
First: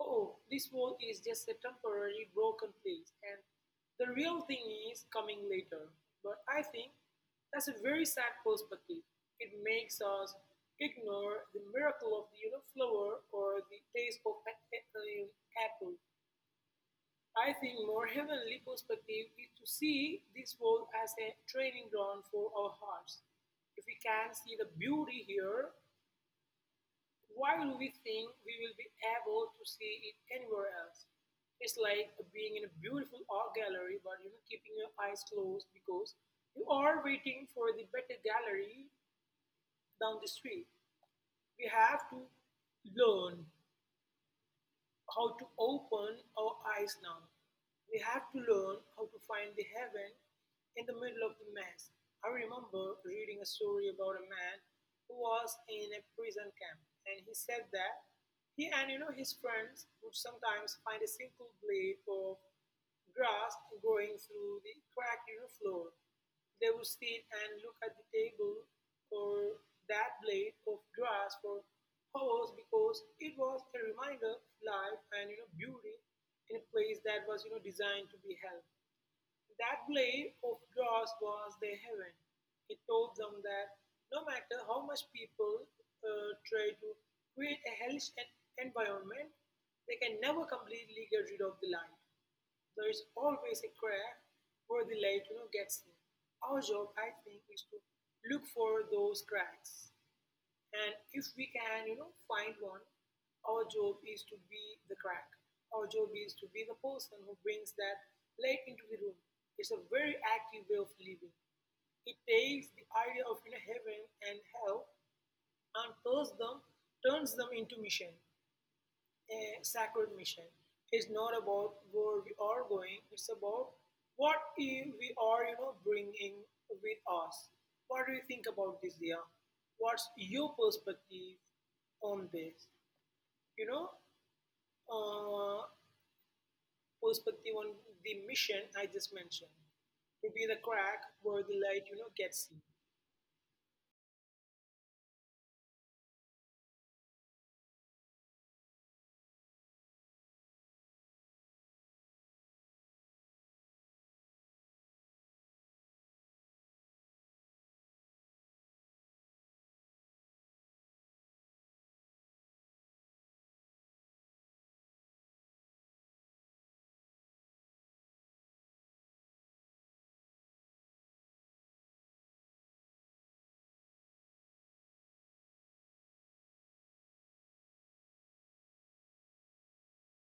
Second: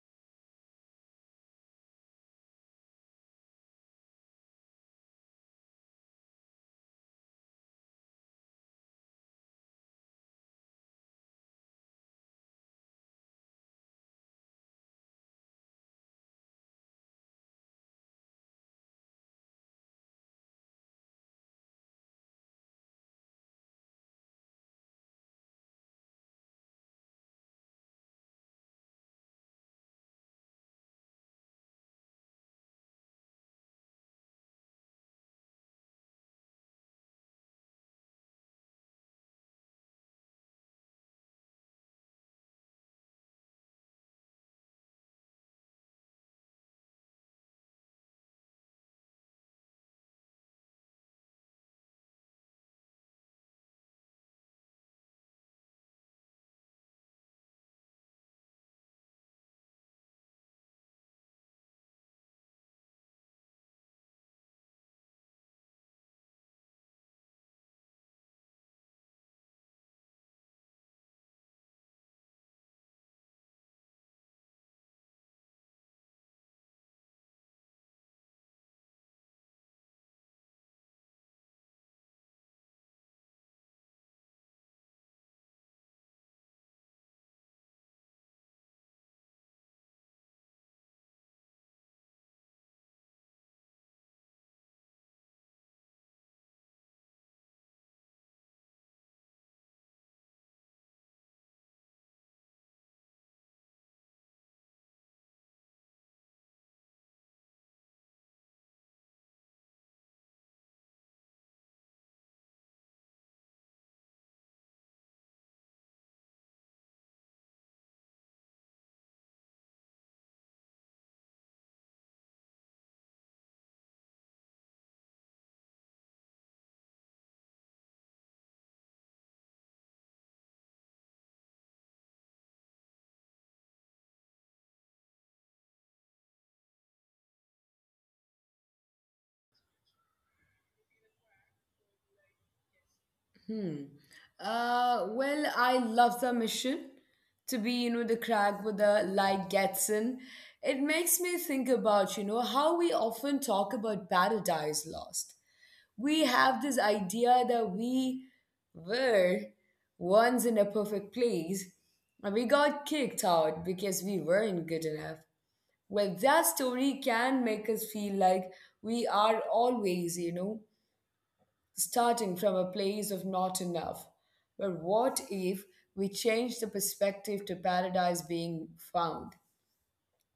S2: oh, this world is just a temporary broken place, and the real thing is coming later. But I think that's a very sad perspective. It makes us ignore the miracle of the flower or the taste of an apple. I think more heavenly perspective is to see this world as a training ground for our hearts. If we can see the beauty here, why do we think we will be able to see it anywhere else? It's like being in a beautiful art gallery, but keeping your eyes closed because you are waiting for the better gallery down the street. We have to learn how to open our eyes now. We have to learn how to find the heaven in the middle of the mess. I remember reading a story about a man who was in a prison camp, and he said that he and his friends would sometimes find a single blade of grass growing through the cracked floor. They would sit and look at the table or that blade of grass for hours because it was a reminder of life and beauty in a place that was designed to be held. That blade of grass was their heaven. It told them that no matter how much people try to create a hellish environment, they can never completely get rid of the light. There is always a crack where the light gets in. Our job, I think, is to look for those cracks, and if we can, find one, our job is to be the crack. Our job is to be the person who brings that light into the room. It's a very active way of living. It takes the idea of heaven and hell and turns them into mission, a sacred mission. It's not about where we are going, it's about what we are, bringing with us. What do you think about this, Dia? What's your perspective on this? You know, uh, perspective on the mission I just mentioned, to be the crack where the light, gets in.
S1: Hmm. Well, I love the mission to be, the crack with the light gets in. It makes me think about, how we often talk about paradise lost. We have this idea that we were once in a perfect place and we got kicked out because we weren't good enough. Well, that story can make us feel like we are always, starting from a place of not enough. But what if we change the perspective to paradise being found?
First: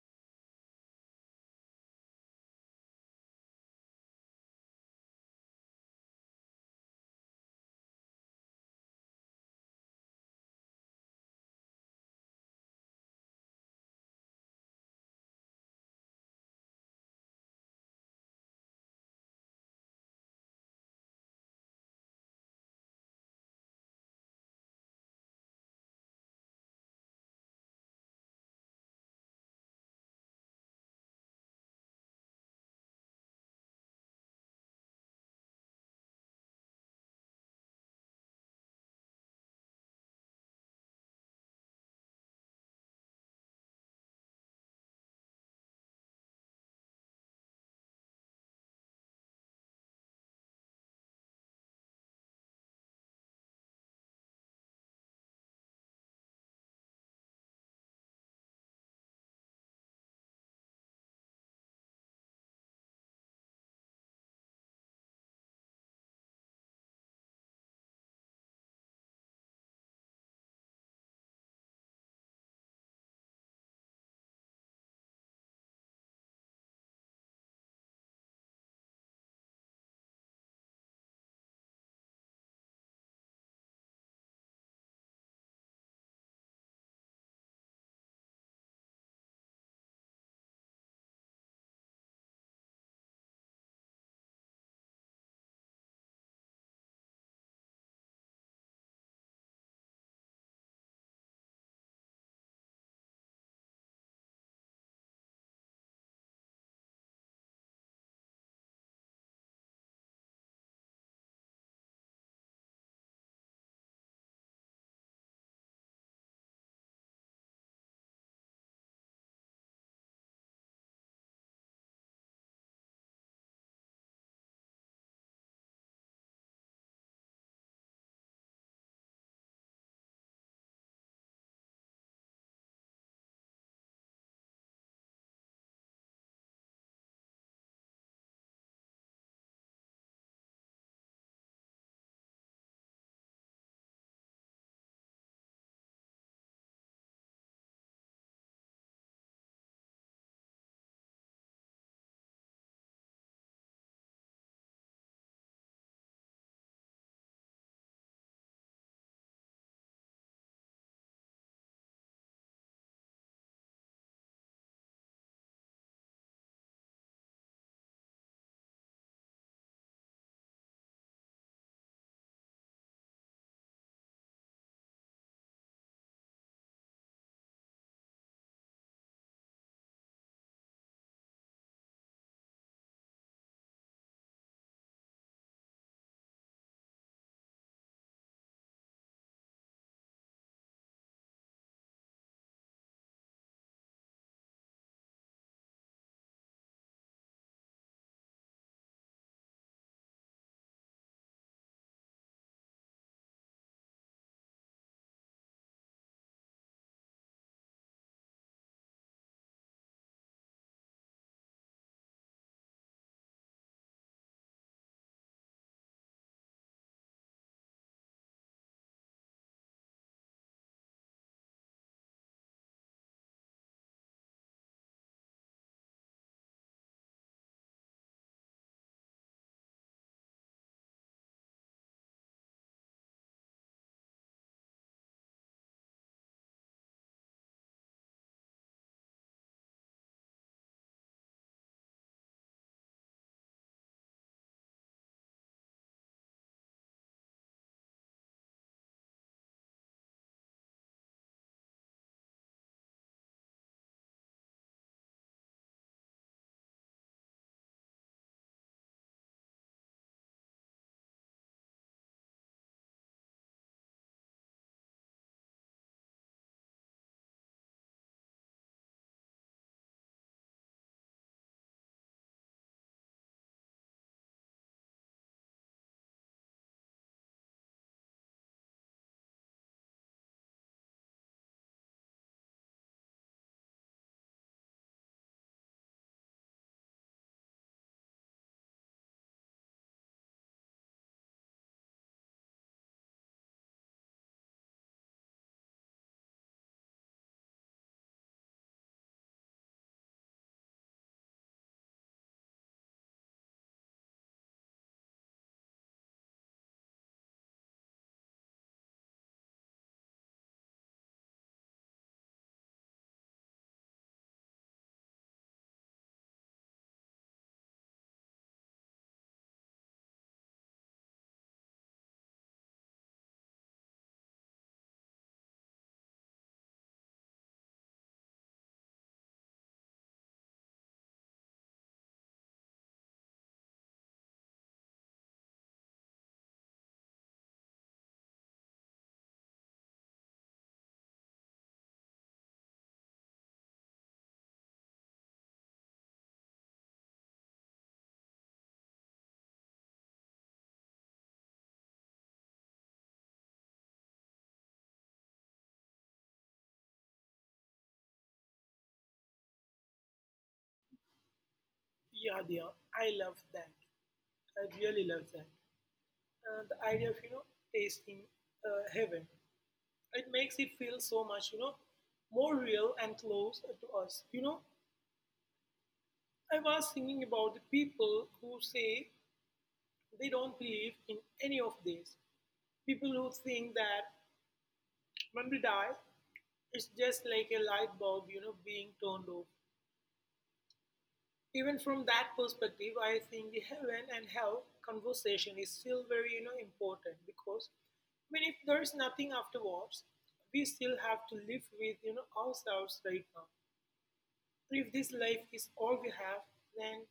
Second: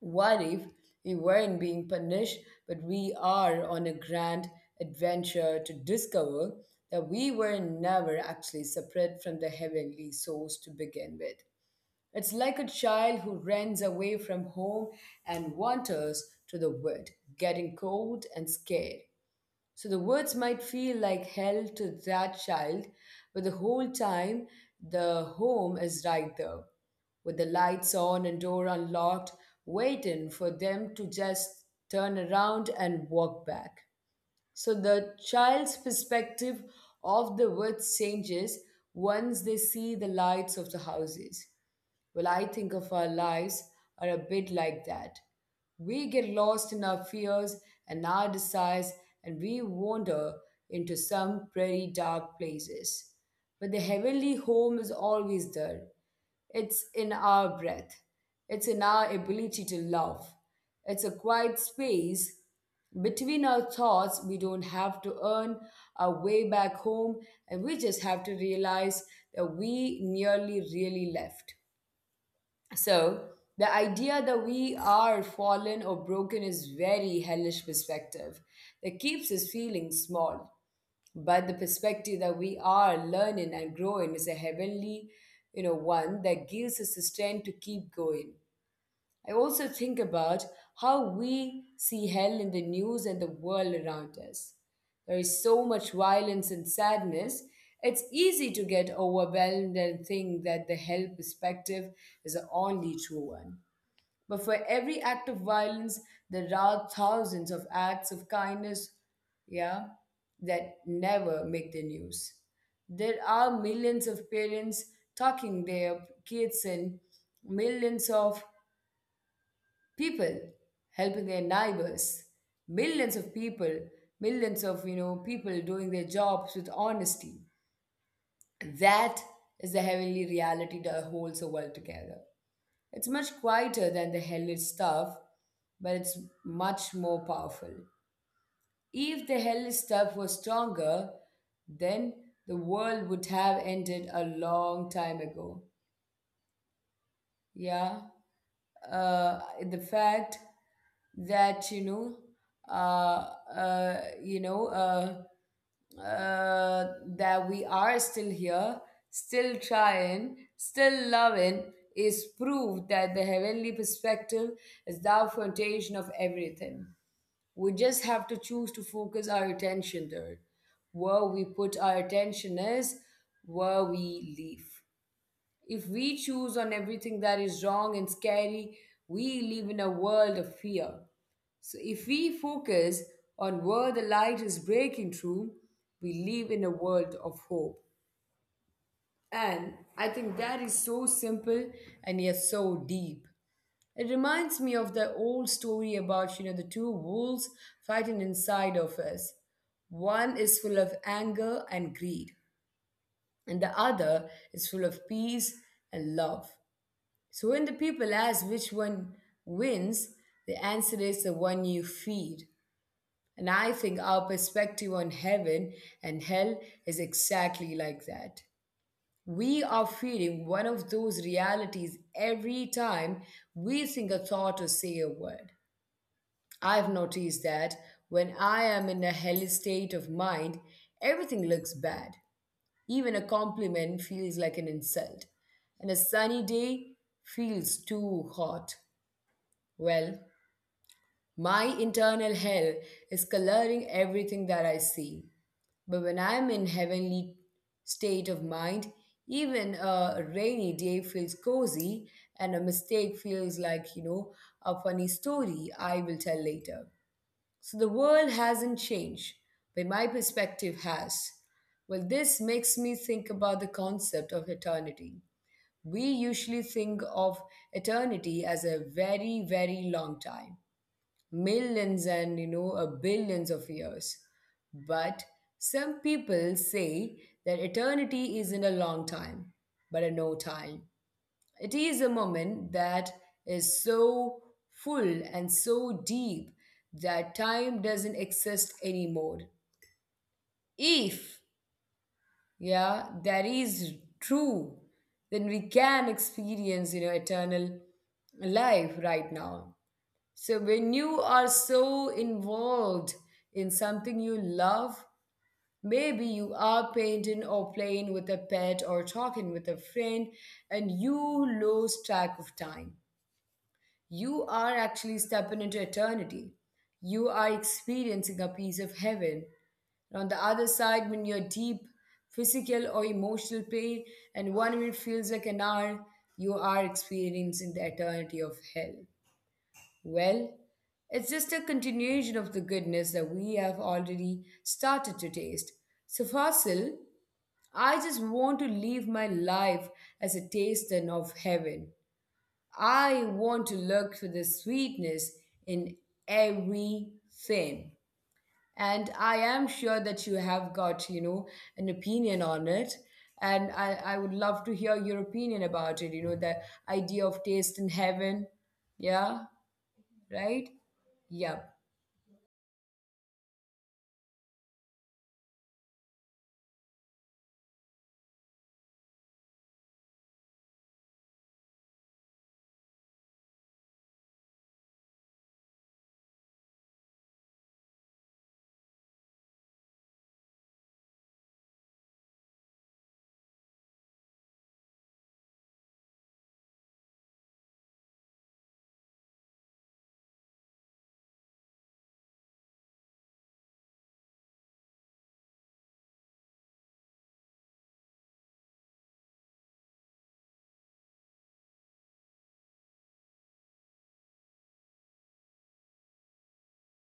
S1: What if we weren't being punished, but we are on a grand adventure to discover that we were never actually separate from the heavenly source to begin with? It's like a child who runs away from home and wanders to the wood, getting cold and scared. So the words might feel like hell to that child, but the whole time the home is right there, with the lights on and door unlocked, waiting for them to just turn around and walk back. So the child's perspective of the words changes once they see the lights of the houses. Well, I think of our lives are a bit like that. We get lost in our fears and our desires, and we wander into some pretty dark places. But the heavenly home is always there. It's in our breath, it's in our ability to love. It's a quiet space between our thoughts. We don't have to earn our way back home, and we just have to realize that we nearly really left. So the idea that we are fallen or broken is very hellish perspective that keeps us feeling small. But the perspective that we are learning and growing is a heavenly, one that gives us the strength to keep going. I also think about how we see hell in the news and the world around us. There is so much violence and sadness, it's easy to get overwhelmed and think that the hell perspective is the only true one. But for every act of violence, there are thousands of acts of kindness, yeah, that never make the news. There are millions of parents tucking their kids in, millions of people helping their neighbors, millions of people millions of you know people doing their jobs with honesty. That is the heavenly reality that holds the world together. It's much quieter than the hellish stuff, but it's much more powerful. If the hellish stuff was stronger, then the world would have ended a long time ago. Yeah. uh, the fact that uh, uh, you know uh, uh, that we are still here, still trying, still loving, is proof that the heavenly perspective is the foundation of everything. We just have to choose to focus our attention there. Where we put our attention is where we live. If we choose on everything that is wrong and scary, we live in a world of fear. So if we focus on where the light is breaking through, we live in a world of hope. And I think that is so simple and yet so deep. It reminds me of the old story about, you know, the two wolves fighting inside of us. One is full of anger and greed, and the other is full of peace and love. So when the people ask which one wins, the answer is the one you feed. And I think our perspective on heaven and hell is exactly like that. We are feeding one of those realities every time we think a thought or say a word. I've noticed that when I am in a hellish state of mind, everything looks bad. Even a compliment feels like an insult, and a sunny day feels too hot. Well, my internal hell is coloring everything that I see. But when I'm in heavenly state of mind, even a rainy day feels cozy, and a mistake feels like, a funny story I will tell later. So the world hasn't changed, but my perspective has. Well, this makes me think about the concept of eternity. We usually think of eternity as a very, very long time, millions and billions of years. But some people say that eternity isn't a long time but a no time. It is a moment that is so full and so deep that time doesn't exist anymore. If, yeah, that is true, then we can experience eternal life right now. So when you are so involved in something you love, maybe you are painting or playing with a pet or talking with a friend, and you lose track of time. You are actually stepping into eternity. You are experiencing a piece of heaven. And on the other side, when you're deep physical or emotional pain, and one minute feels like an hour, you are experiencing the eternity of hell. Well, it's just a continuation of the goodness that we have already started to taste. So, Fasil, I just want to live my life as a taster of heaven. I want to look for the sweetness in everything. And I am sure that you have got, you know, an opinion on it. And I would love to hear your opinion about it, the idea of taste in heaven. Yeah, right? Yeah.
S2: Yeah, Dia, I love that. I really love that. The idea of, tasting heaven, it makes it feel so much, more real and close to us. You know, I was thinking about the people who say they don't believe in any of this. People who think that when we die, it's just like a light bulb, being turned off. Even from that perspective, I think the heaven and hell conversation is still very, important because I mean, if there is nothing afterwards, we still have to live with, ourselves right now. If this life is all we have, then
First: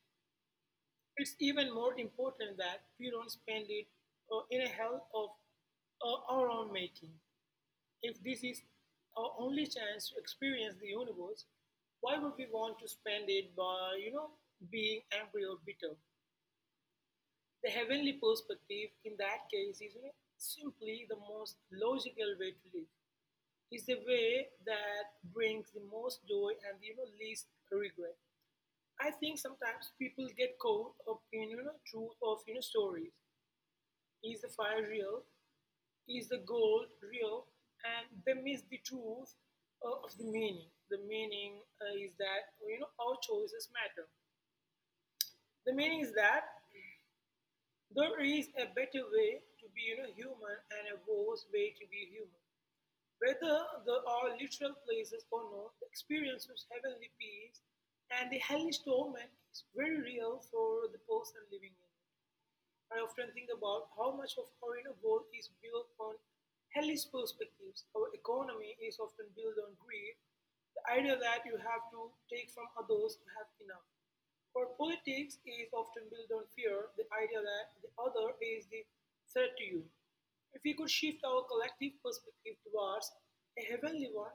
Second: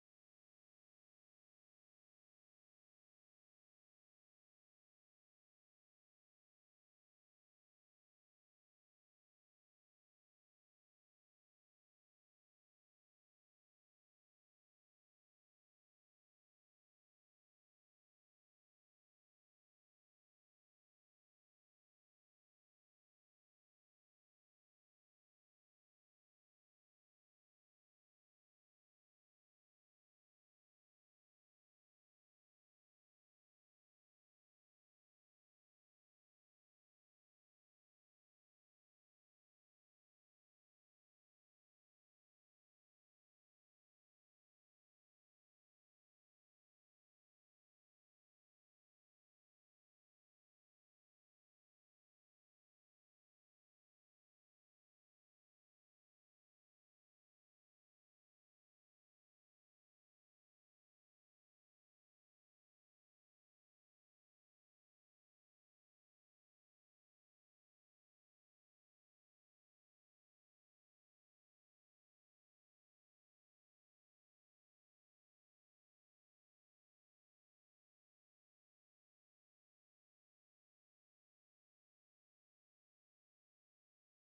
S2: it's even more important that we don't spend it in a hell of our own making. If this is our only chance to experience the universe, why would we want to spend it by, being angry or bitter? The heavenly perspective in that case is simply the most logical way to live. It's the way that brings the most joy and least regret. I think sometimes people get caught up in truth of stories. Is the fire real? Is the gold real? And they miss the truth of the meaning. The meaning is that our choices matter. The meaning is that there is a better way to be human and a worse way to be human. Whether there are literal places or not, the experience of heavenly peace and the hellish torment is very real for the person living in it. I often think about how much of our inner world is built on hellish perspectives. Our economy is often built on greed, the idea that you have to take from others to have enough. Our politics is often built on fear, the idea that the other is the threat to you. If we could shift our collective perspective towards a heavenly one,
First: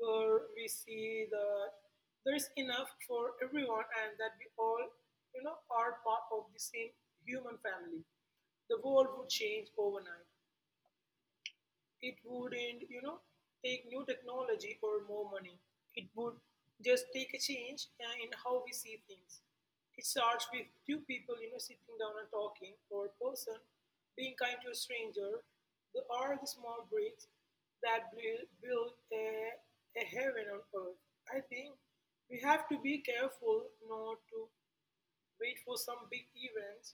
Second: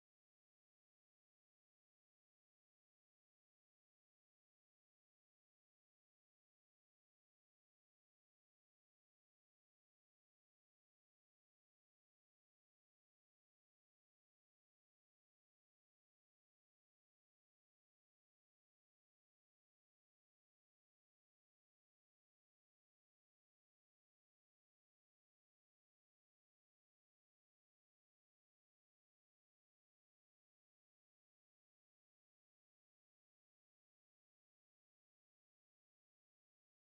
S2: where we see that there is enough for everyone and that we all, are part of the same human family, the world would change overnight. It wouldn't, take new technology or more money. It would just take a change in how we see things. It starts with two people, sitting down and talking, or a person being kind to a stranger. There are the small bricks that will build a heaven on earth. I think we have to be careful not to wait for some big events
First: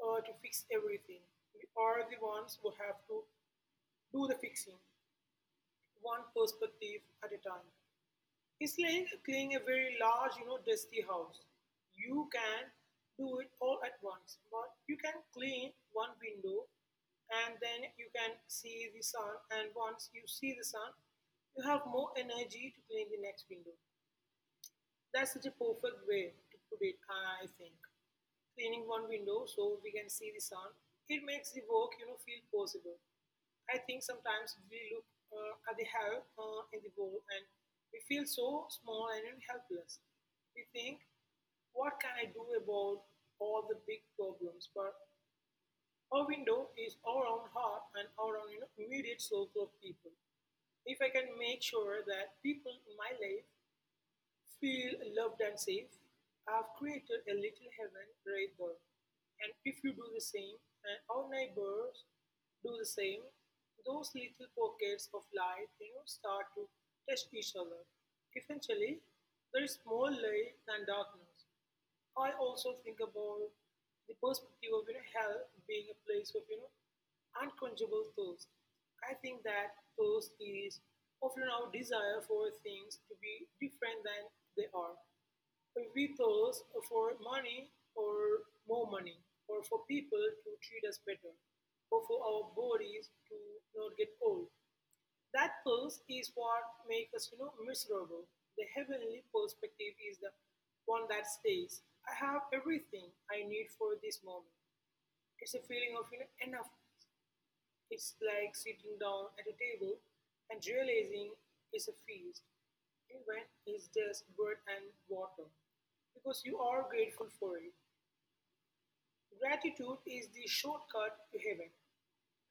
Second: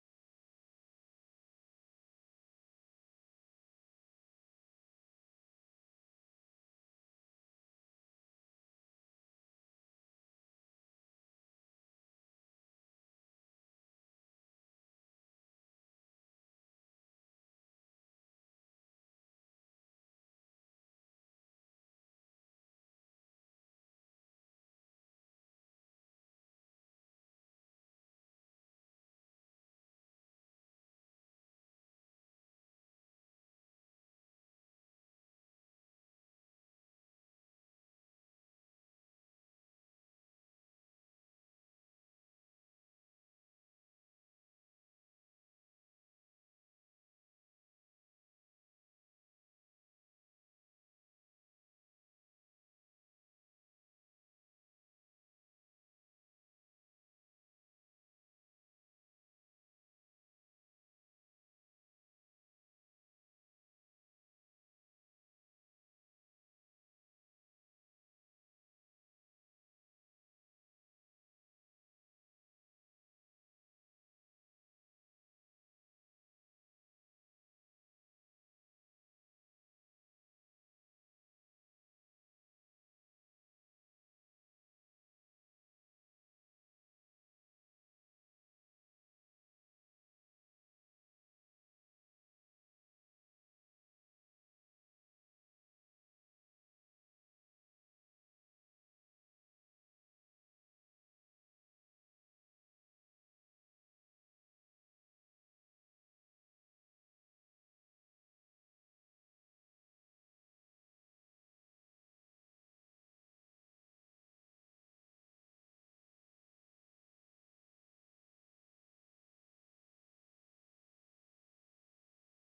S2: to fix everything. We are the ones who have to do the fixing one perspective at a time. It's like cleaning a very large, dusty house. You can do it all at once, but you can clean one window and then you can see the sun. And once you see the sun, you have more energy to clean the next window. That's such a perfect way to put it, I think. Cleaning one window so we can see the sun, it makes the work, feel possible. I think sometimes we look at the hell in the world and we feel so small and helpless. We think, what can I do about all the big problems? But our window is our own heart and our own immediate circle of people. If I can make sure that people in my life feel loved and safe. I've created a little heaven right there. And if you do the same, and our neighbors do the same, those little pockets of light, start to touch each other. Eventually, there is more light than darkness. I also think about the perspective of hell being a place of unquenchable thirst. I think that thirst is often our desire for things to be different than they are. We thirst for money or more money, or for people to treat us better, or for our bodies to not get old. That pulse is what makes us, miserable. The heavenly perspective is the one that stays. I have everything I need for this moment. It's a feeling of enough. It's like sitting down at a table and realizing it's a feast, even when it's just bread and water, because you are grateful for it. Gratitude is the shortcut to heaven.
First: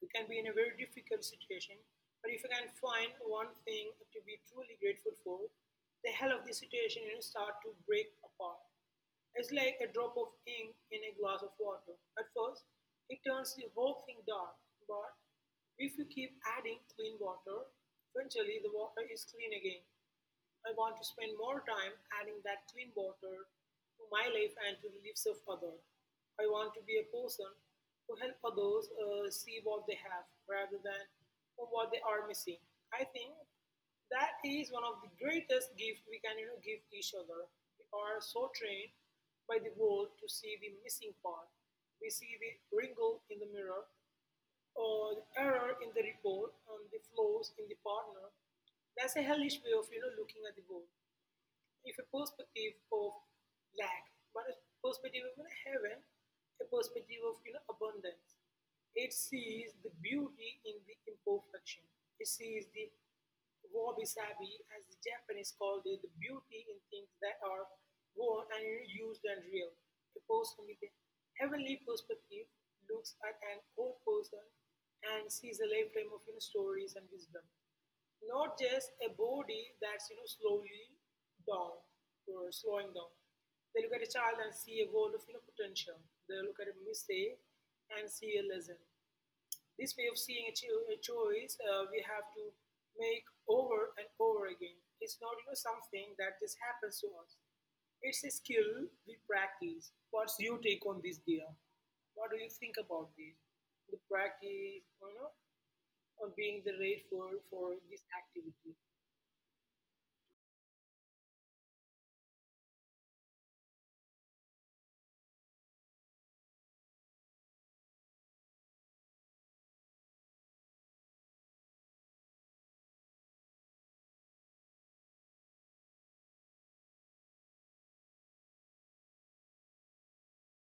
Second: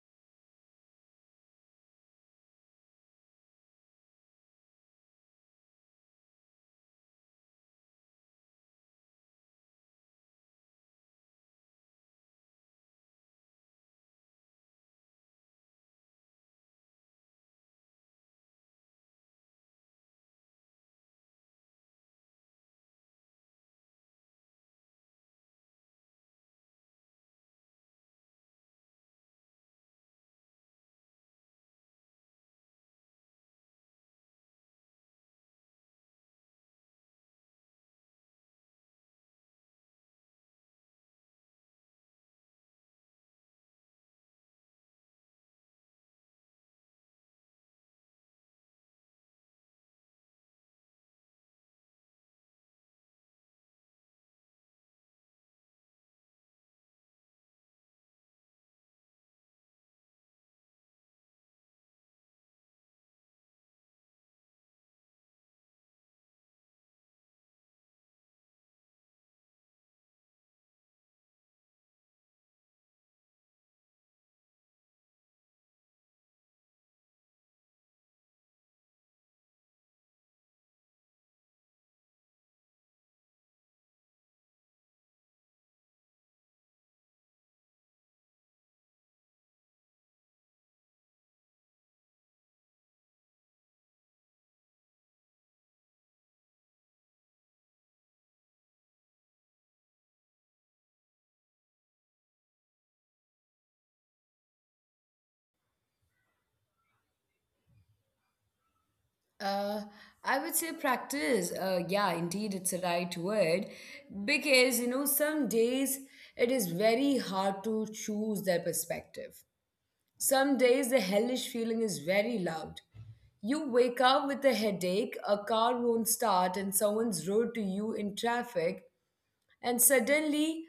S2: We can be in a very difficult situation, but if you can find one thing to be truly grateful for, the hell of the situation start to break apart. It's like a drop of ink in a glass of water. At first, it turns the whole thing dark, but if you keep adding clean water, eventually the water is clean again. I want to spend more time adding that clean water to my life and to the lives of others. I want to be a person who help others see what they have rather than what they are missing. I think that is one of the greatest gifts we can give each other. We are so trained by the world to see the missing part. We see the wrinkle in the mirror or the error in the report, the flaws in the partner. That's a hellish way of looking at the world. If a perspective of lack, but a perspective of heaven, a perspective of abundance, it sees the beauty in the imperfection. It sees the wabi sabi, as the Japanese call it, the beauty in things that are worn and used and real. A person with a heavenly perspective looks at an old person and sees a lifetime of stories and wisdom. Not just a body that's slowly down or slowing down. They look at a child and see a world of potential. They look at a mistake and see a lesson. This way of seeing a choice we have to make over and over again. It's not something that just happens to us. It's a skill we practice. What's your take on this, dear? What do you think about this? The practice, of being the rate for this activity.
S1: Uh, I would say practice. Yeah, indeed, it's the right word because some days it is very hard to choose their perspective. Some days the hellish feeling is very loud. You wake up with a headache, a car won't start, and someone's rude to you in traffic, and suddenly,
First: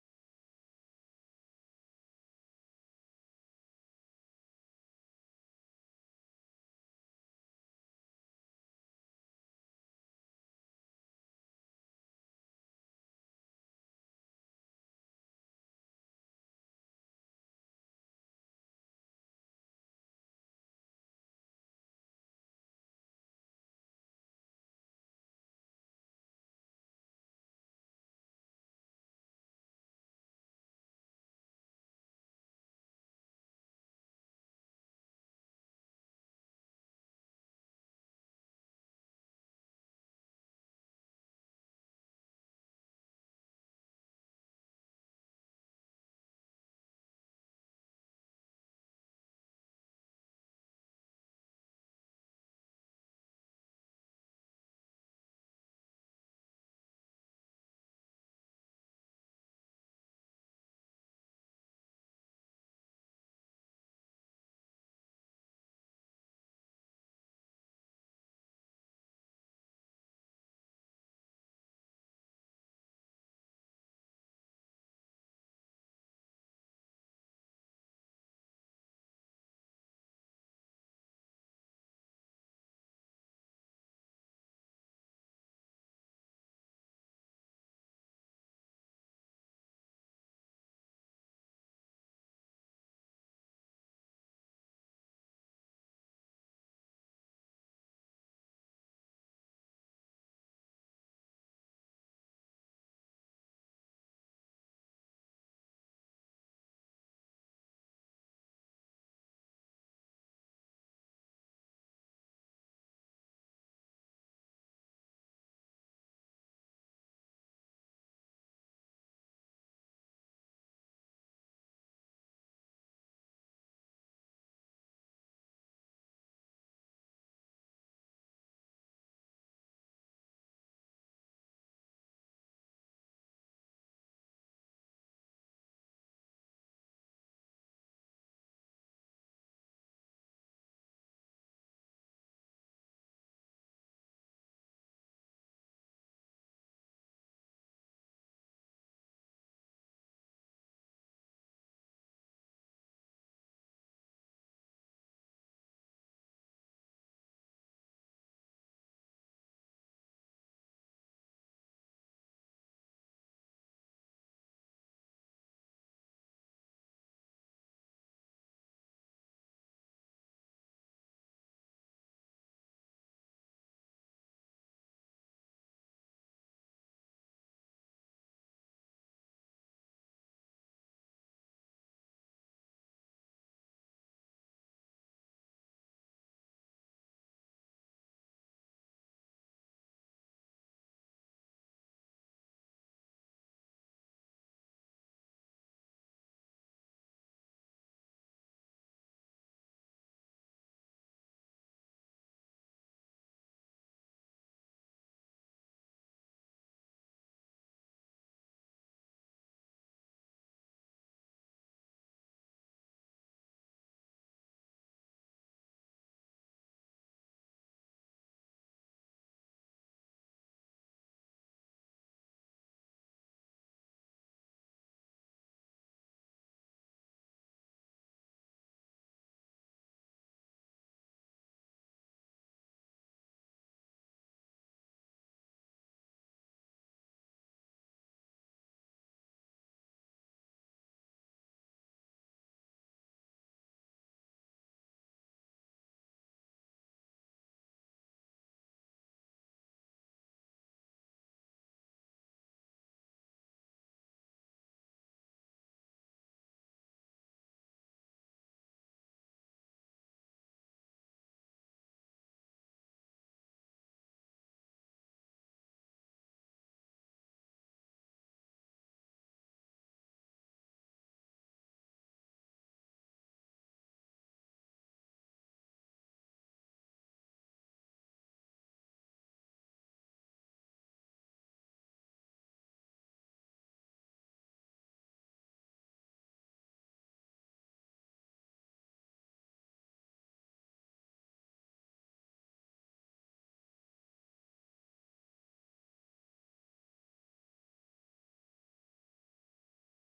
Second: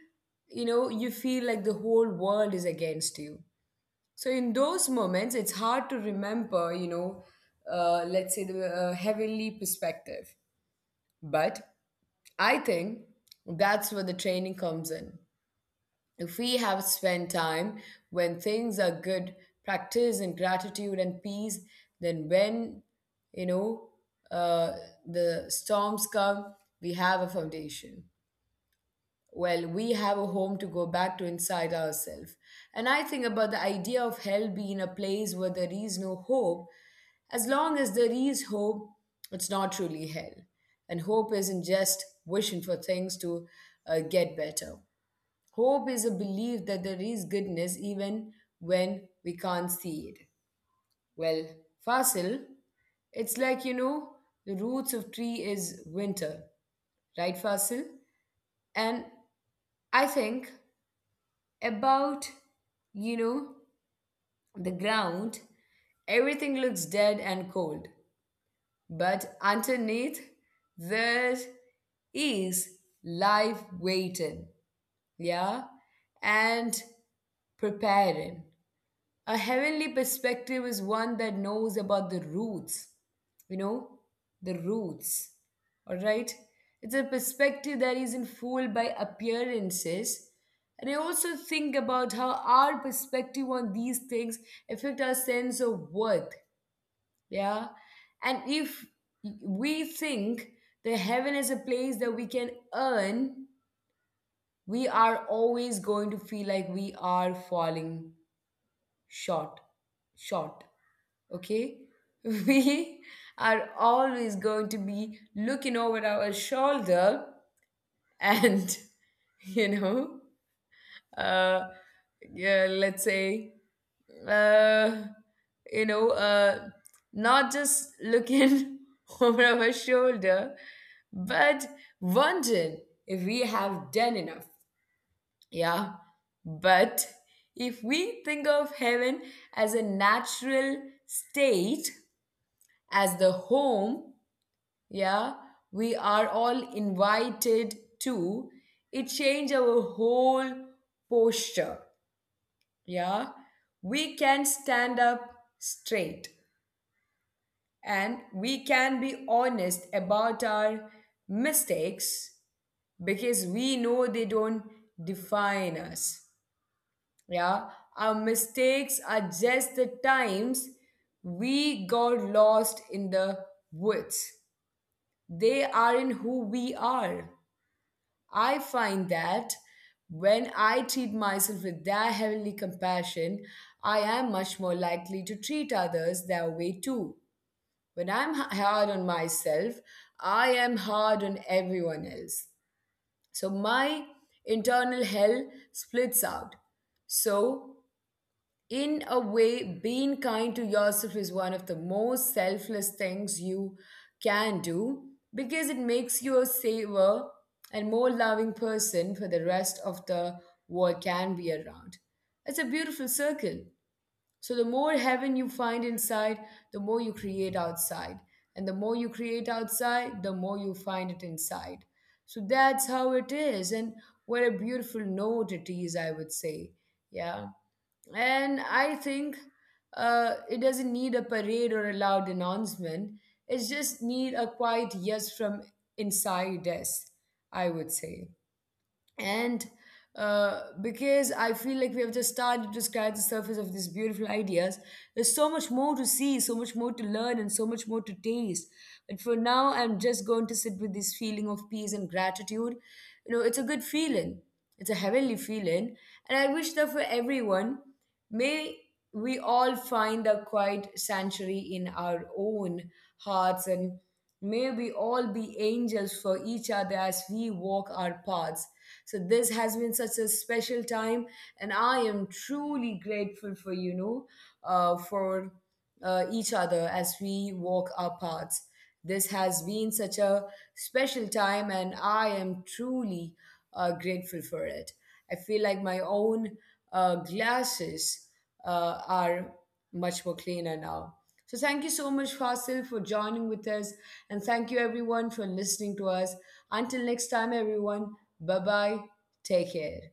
S1: you feel like the whole world is against you. So in those moments, it's hard to remember, let's say the heavenly perspective. But I think that's where the training comes in. If we have spent time when things are good, practice and gratitude and peace, then when, you know, uh, the storms come, we have a foundation. Well, we have a home to go back to inside ourselves. And I think about the idea of hell being a place where there is no hope. As long as there is hope, it's not truly hell. And hope isn't just wishing for things to get better. Hope is a belief that there is goodness even when we can't see it. Well, Fasil, it's like, the roots of tree is winter, right, Fasil? And I think about, you know, the ground, everything looks dead and cold. But underneath, there is life waiting, yeah, and preparing. A heavenly perspective is one that knows about the roots, you know, the roots. All right? It's a perspective that isn't fooled by appearances. And I also think about how our perspective on these things affect our sense of worth. Yeah. And if we think that heaven is a place that we can earn, we are always going to feel like we are falling short, short. Okay? (laughs) We are always going to be looking over our shoulder and, (laughs) you know, uh, yeah, let's say, uh, you know, uh, not just looking (laughs) over our shoulder, but wondering if we have done enough. Yeah, but if we think of heaven as a natural state, as the home, yeah, we are all invited to, it change our whole posture. Yeah, we can stand up straight and we can be honest about our mistakes because we know they don't define us. Yeah, our mistakes are just the times we got lost in the woods. They are in who we are. I find that when I treat myself with that heavenly compassion, I am much more likely to treat others that way too. When I'm hard on myself, I am hard on everyone else. So my internal hell splits out. So in a way, being kind to yourself is one of the most selfless things you can do, because it makes you a saver and more loving person for the rest of the world can be around. It's a beautiful circle. So the more heaven you find inside, the more you create outside. And the more you create outside, the more you find it inside. So that's how it is. And what a beautiful note it is, I would say. Yeah. And I think it doesn't need a parade or a loud announcement. It just need a quiet yes from inside us, I would say, and because I feel like we have just started to scratch the surface of these beautiful ideas, there's so much more to see, so much more to learn, and so much more to taste. But for now, I'm just going to sit with this feeling of peace and gratitude. It's a good feeling, it's a heavenly feeling, and I wish that for everyone. May we all find a quiet sanctuary in our own hearts, and may we all be angels for each other as we walk our paths. So this has been such a special time, and I am truly grateful for you know for each other as we walk our paths. This has been such a special time, and I am truly grateful for it. I feel like my own glasses are much more cleaner now. So, thank you so much, Fasil, for joining with us, and thank you everyone for listening to us. Until next time, everyone, bye bye. Take care.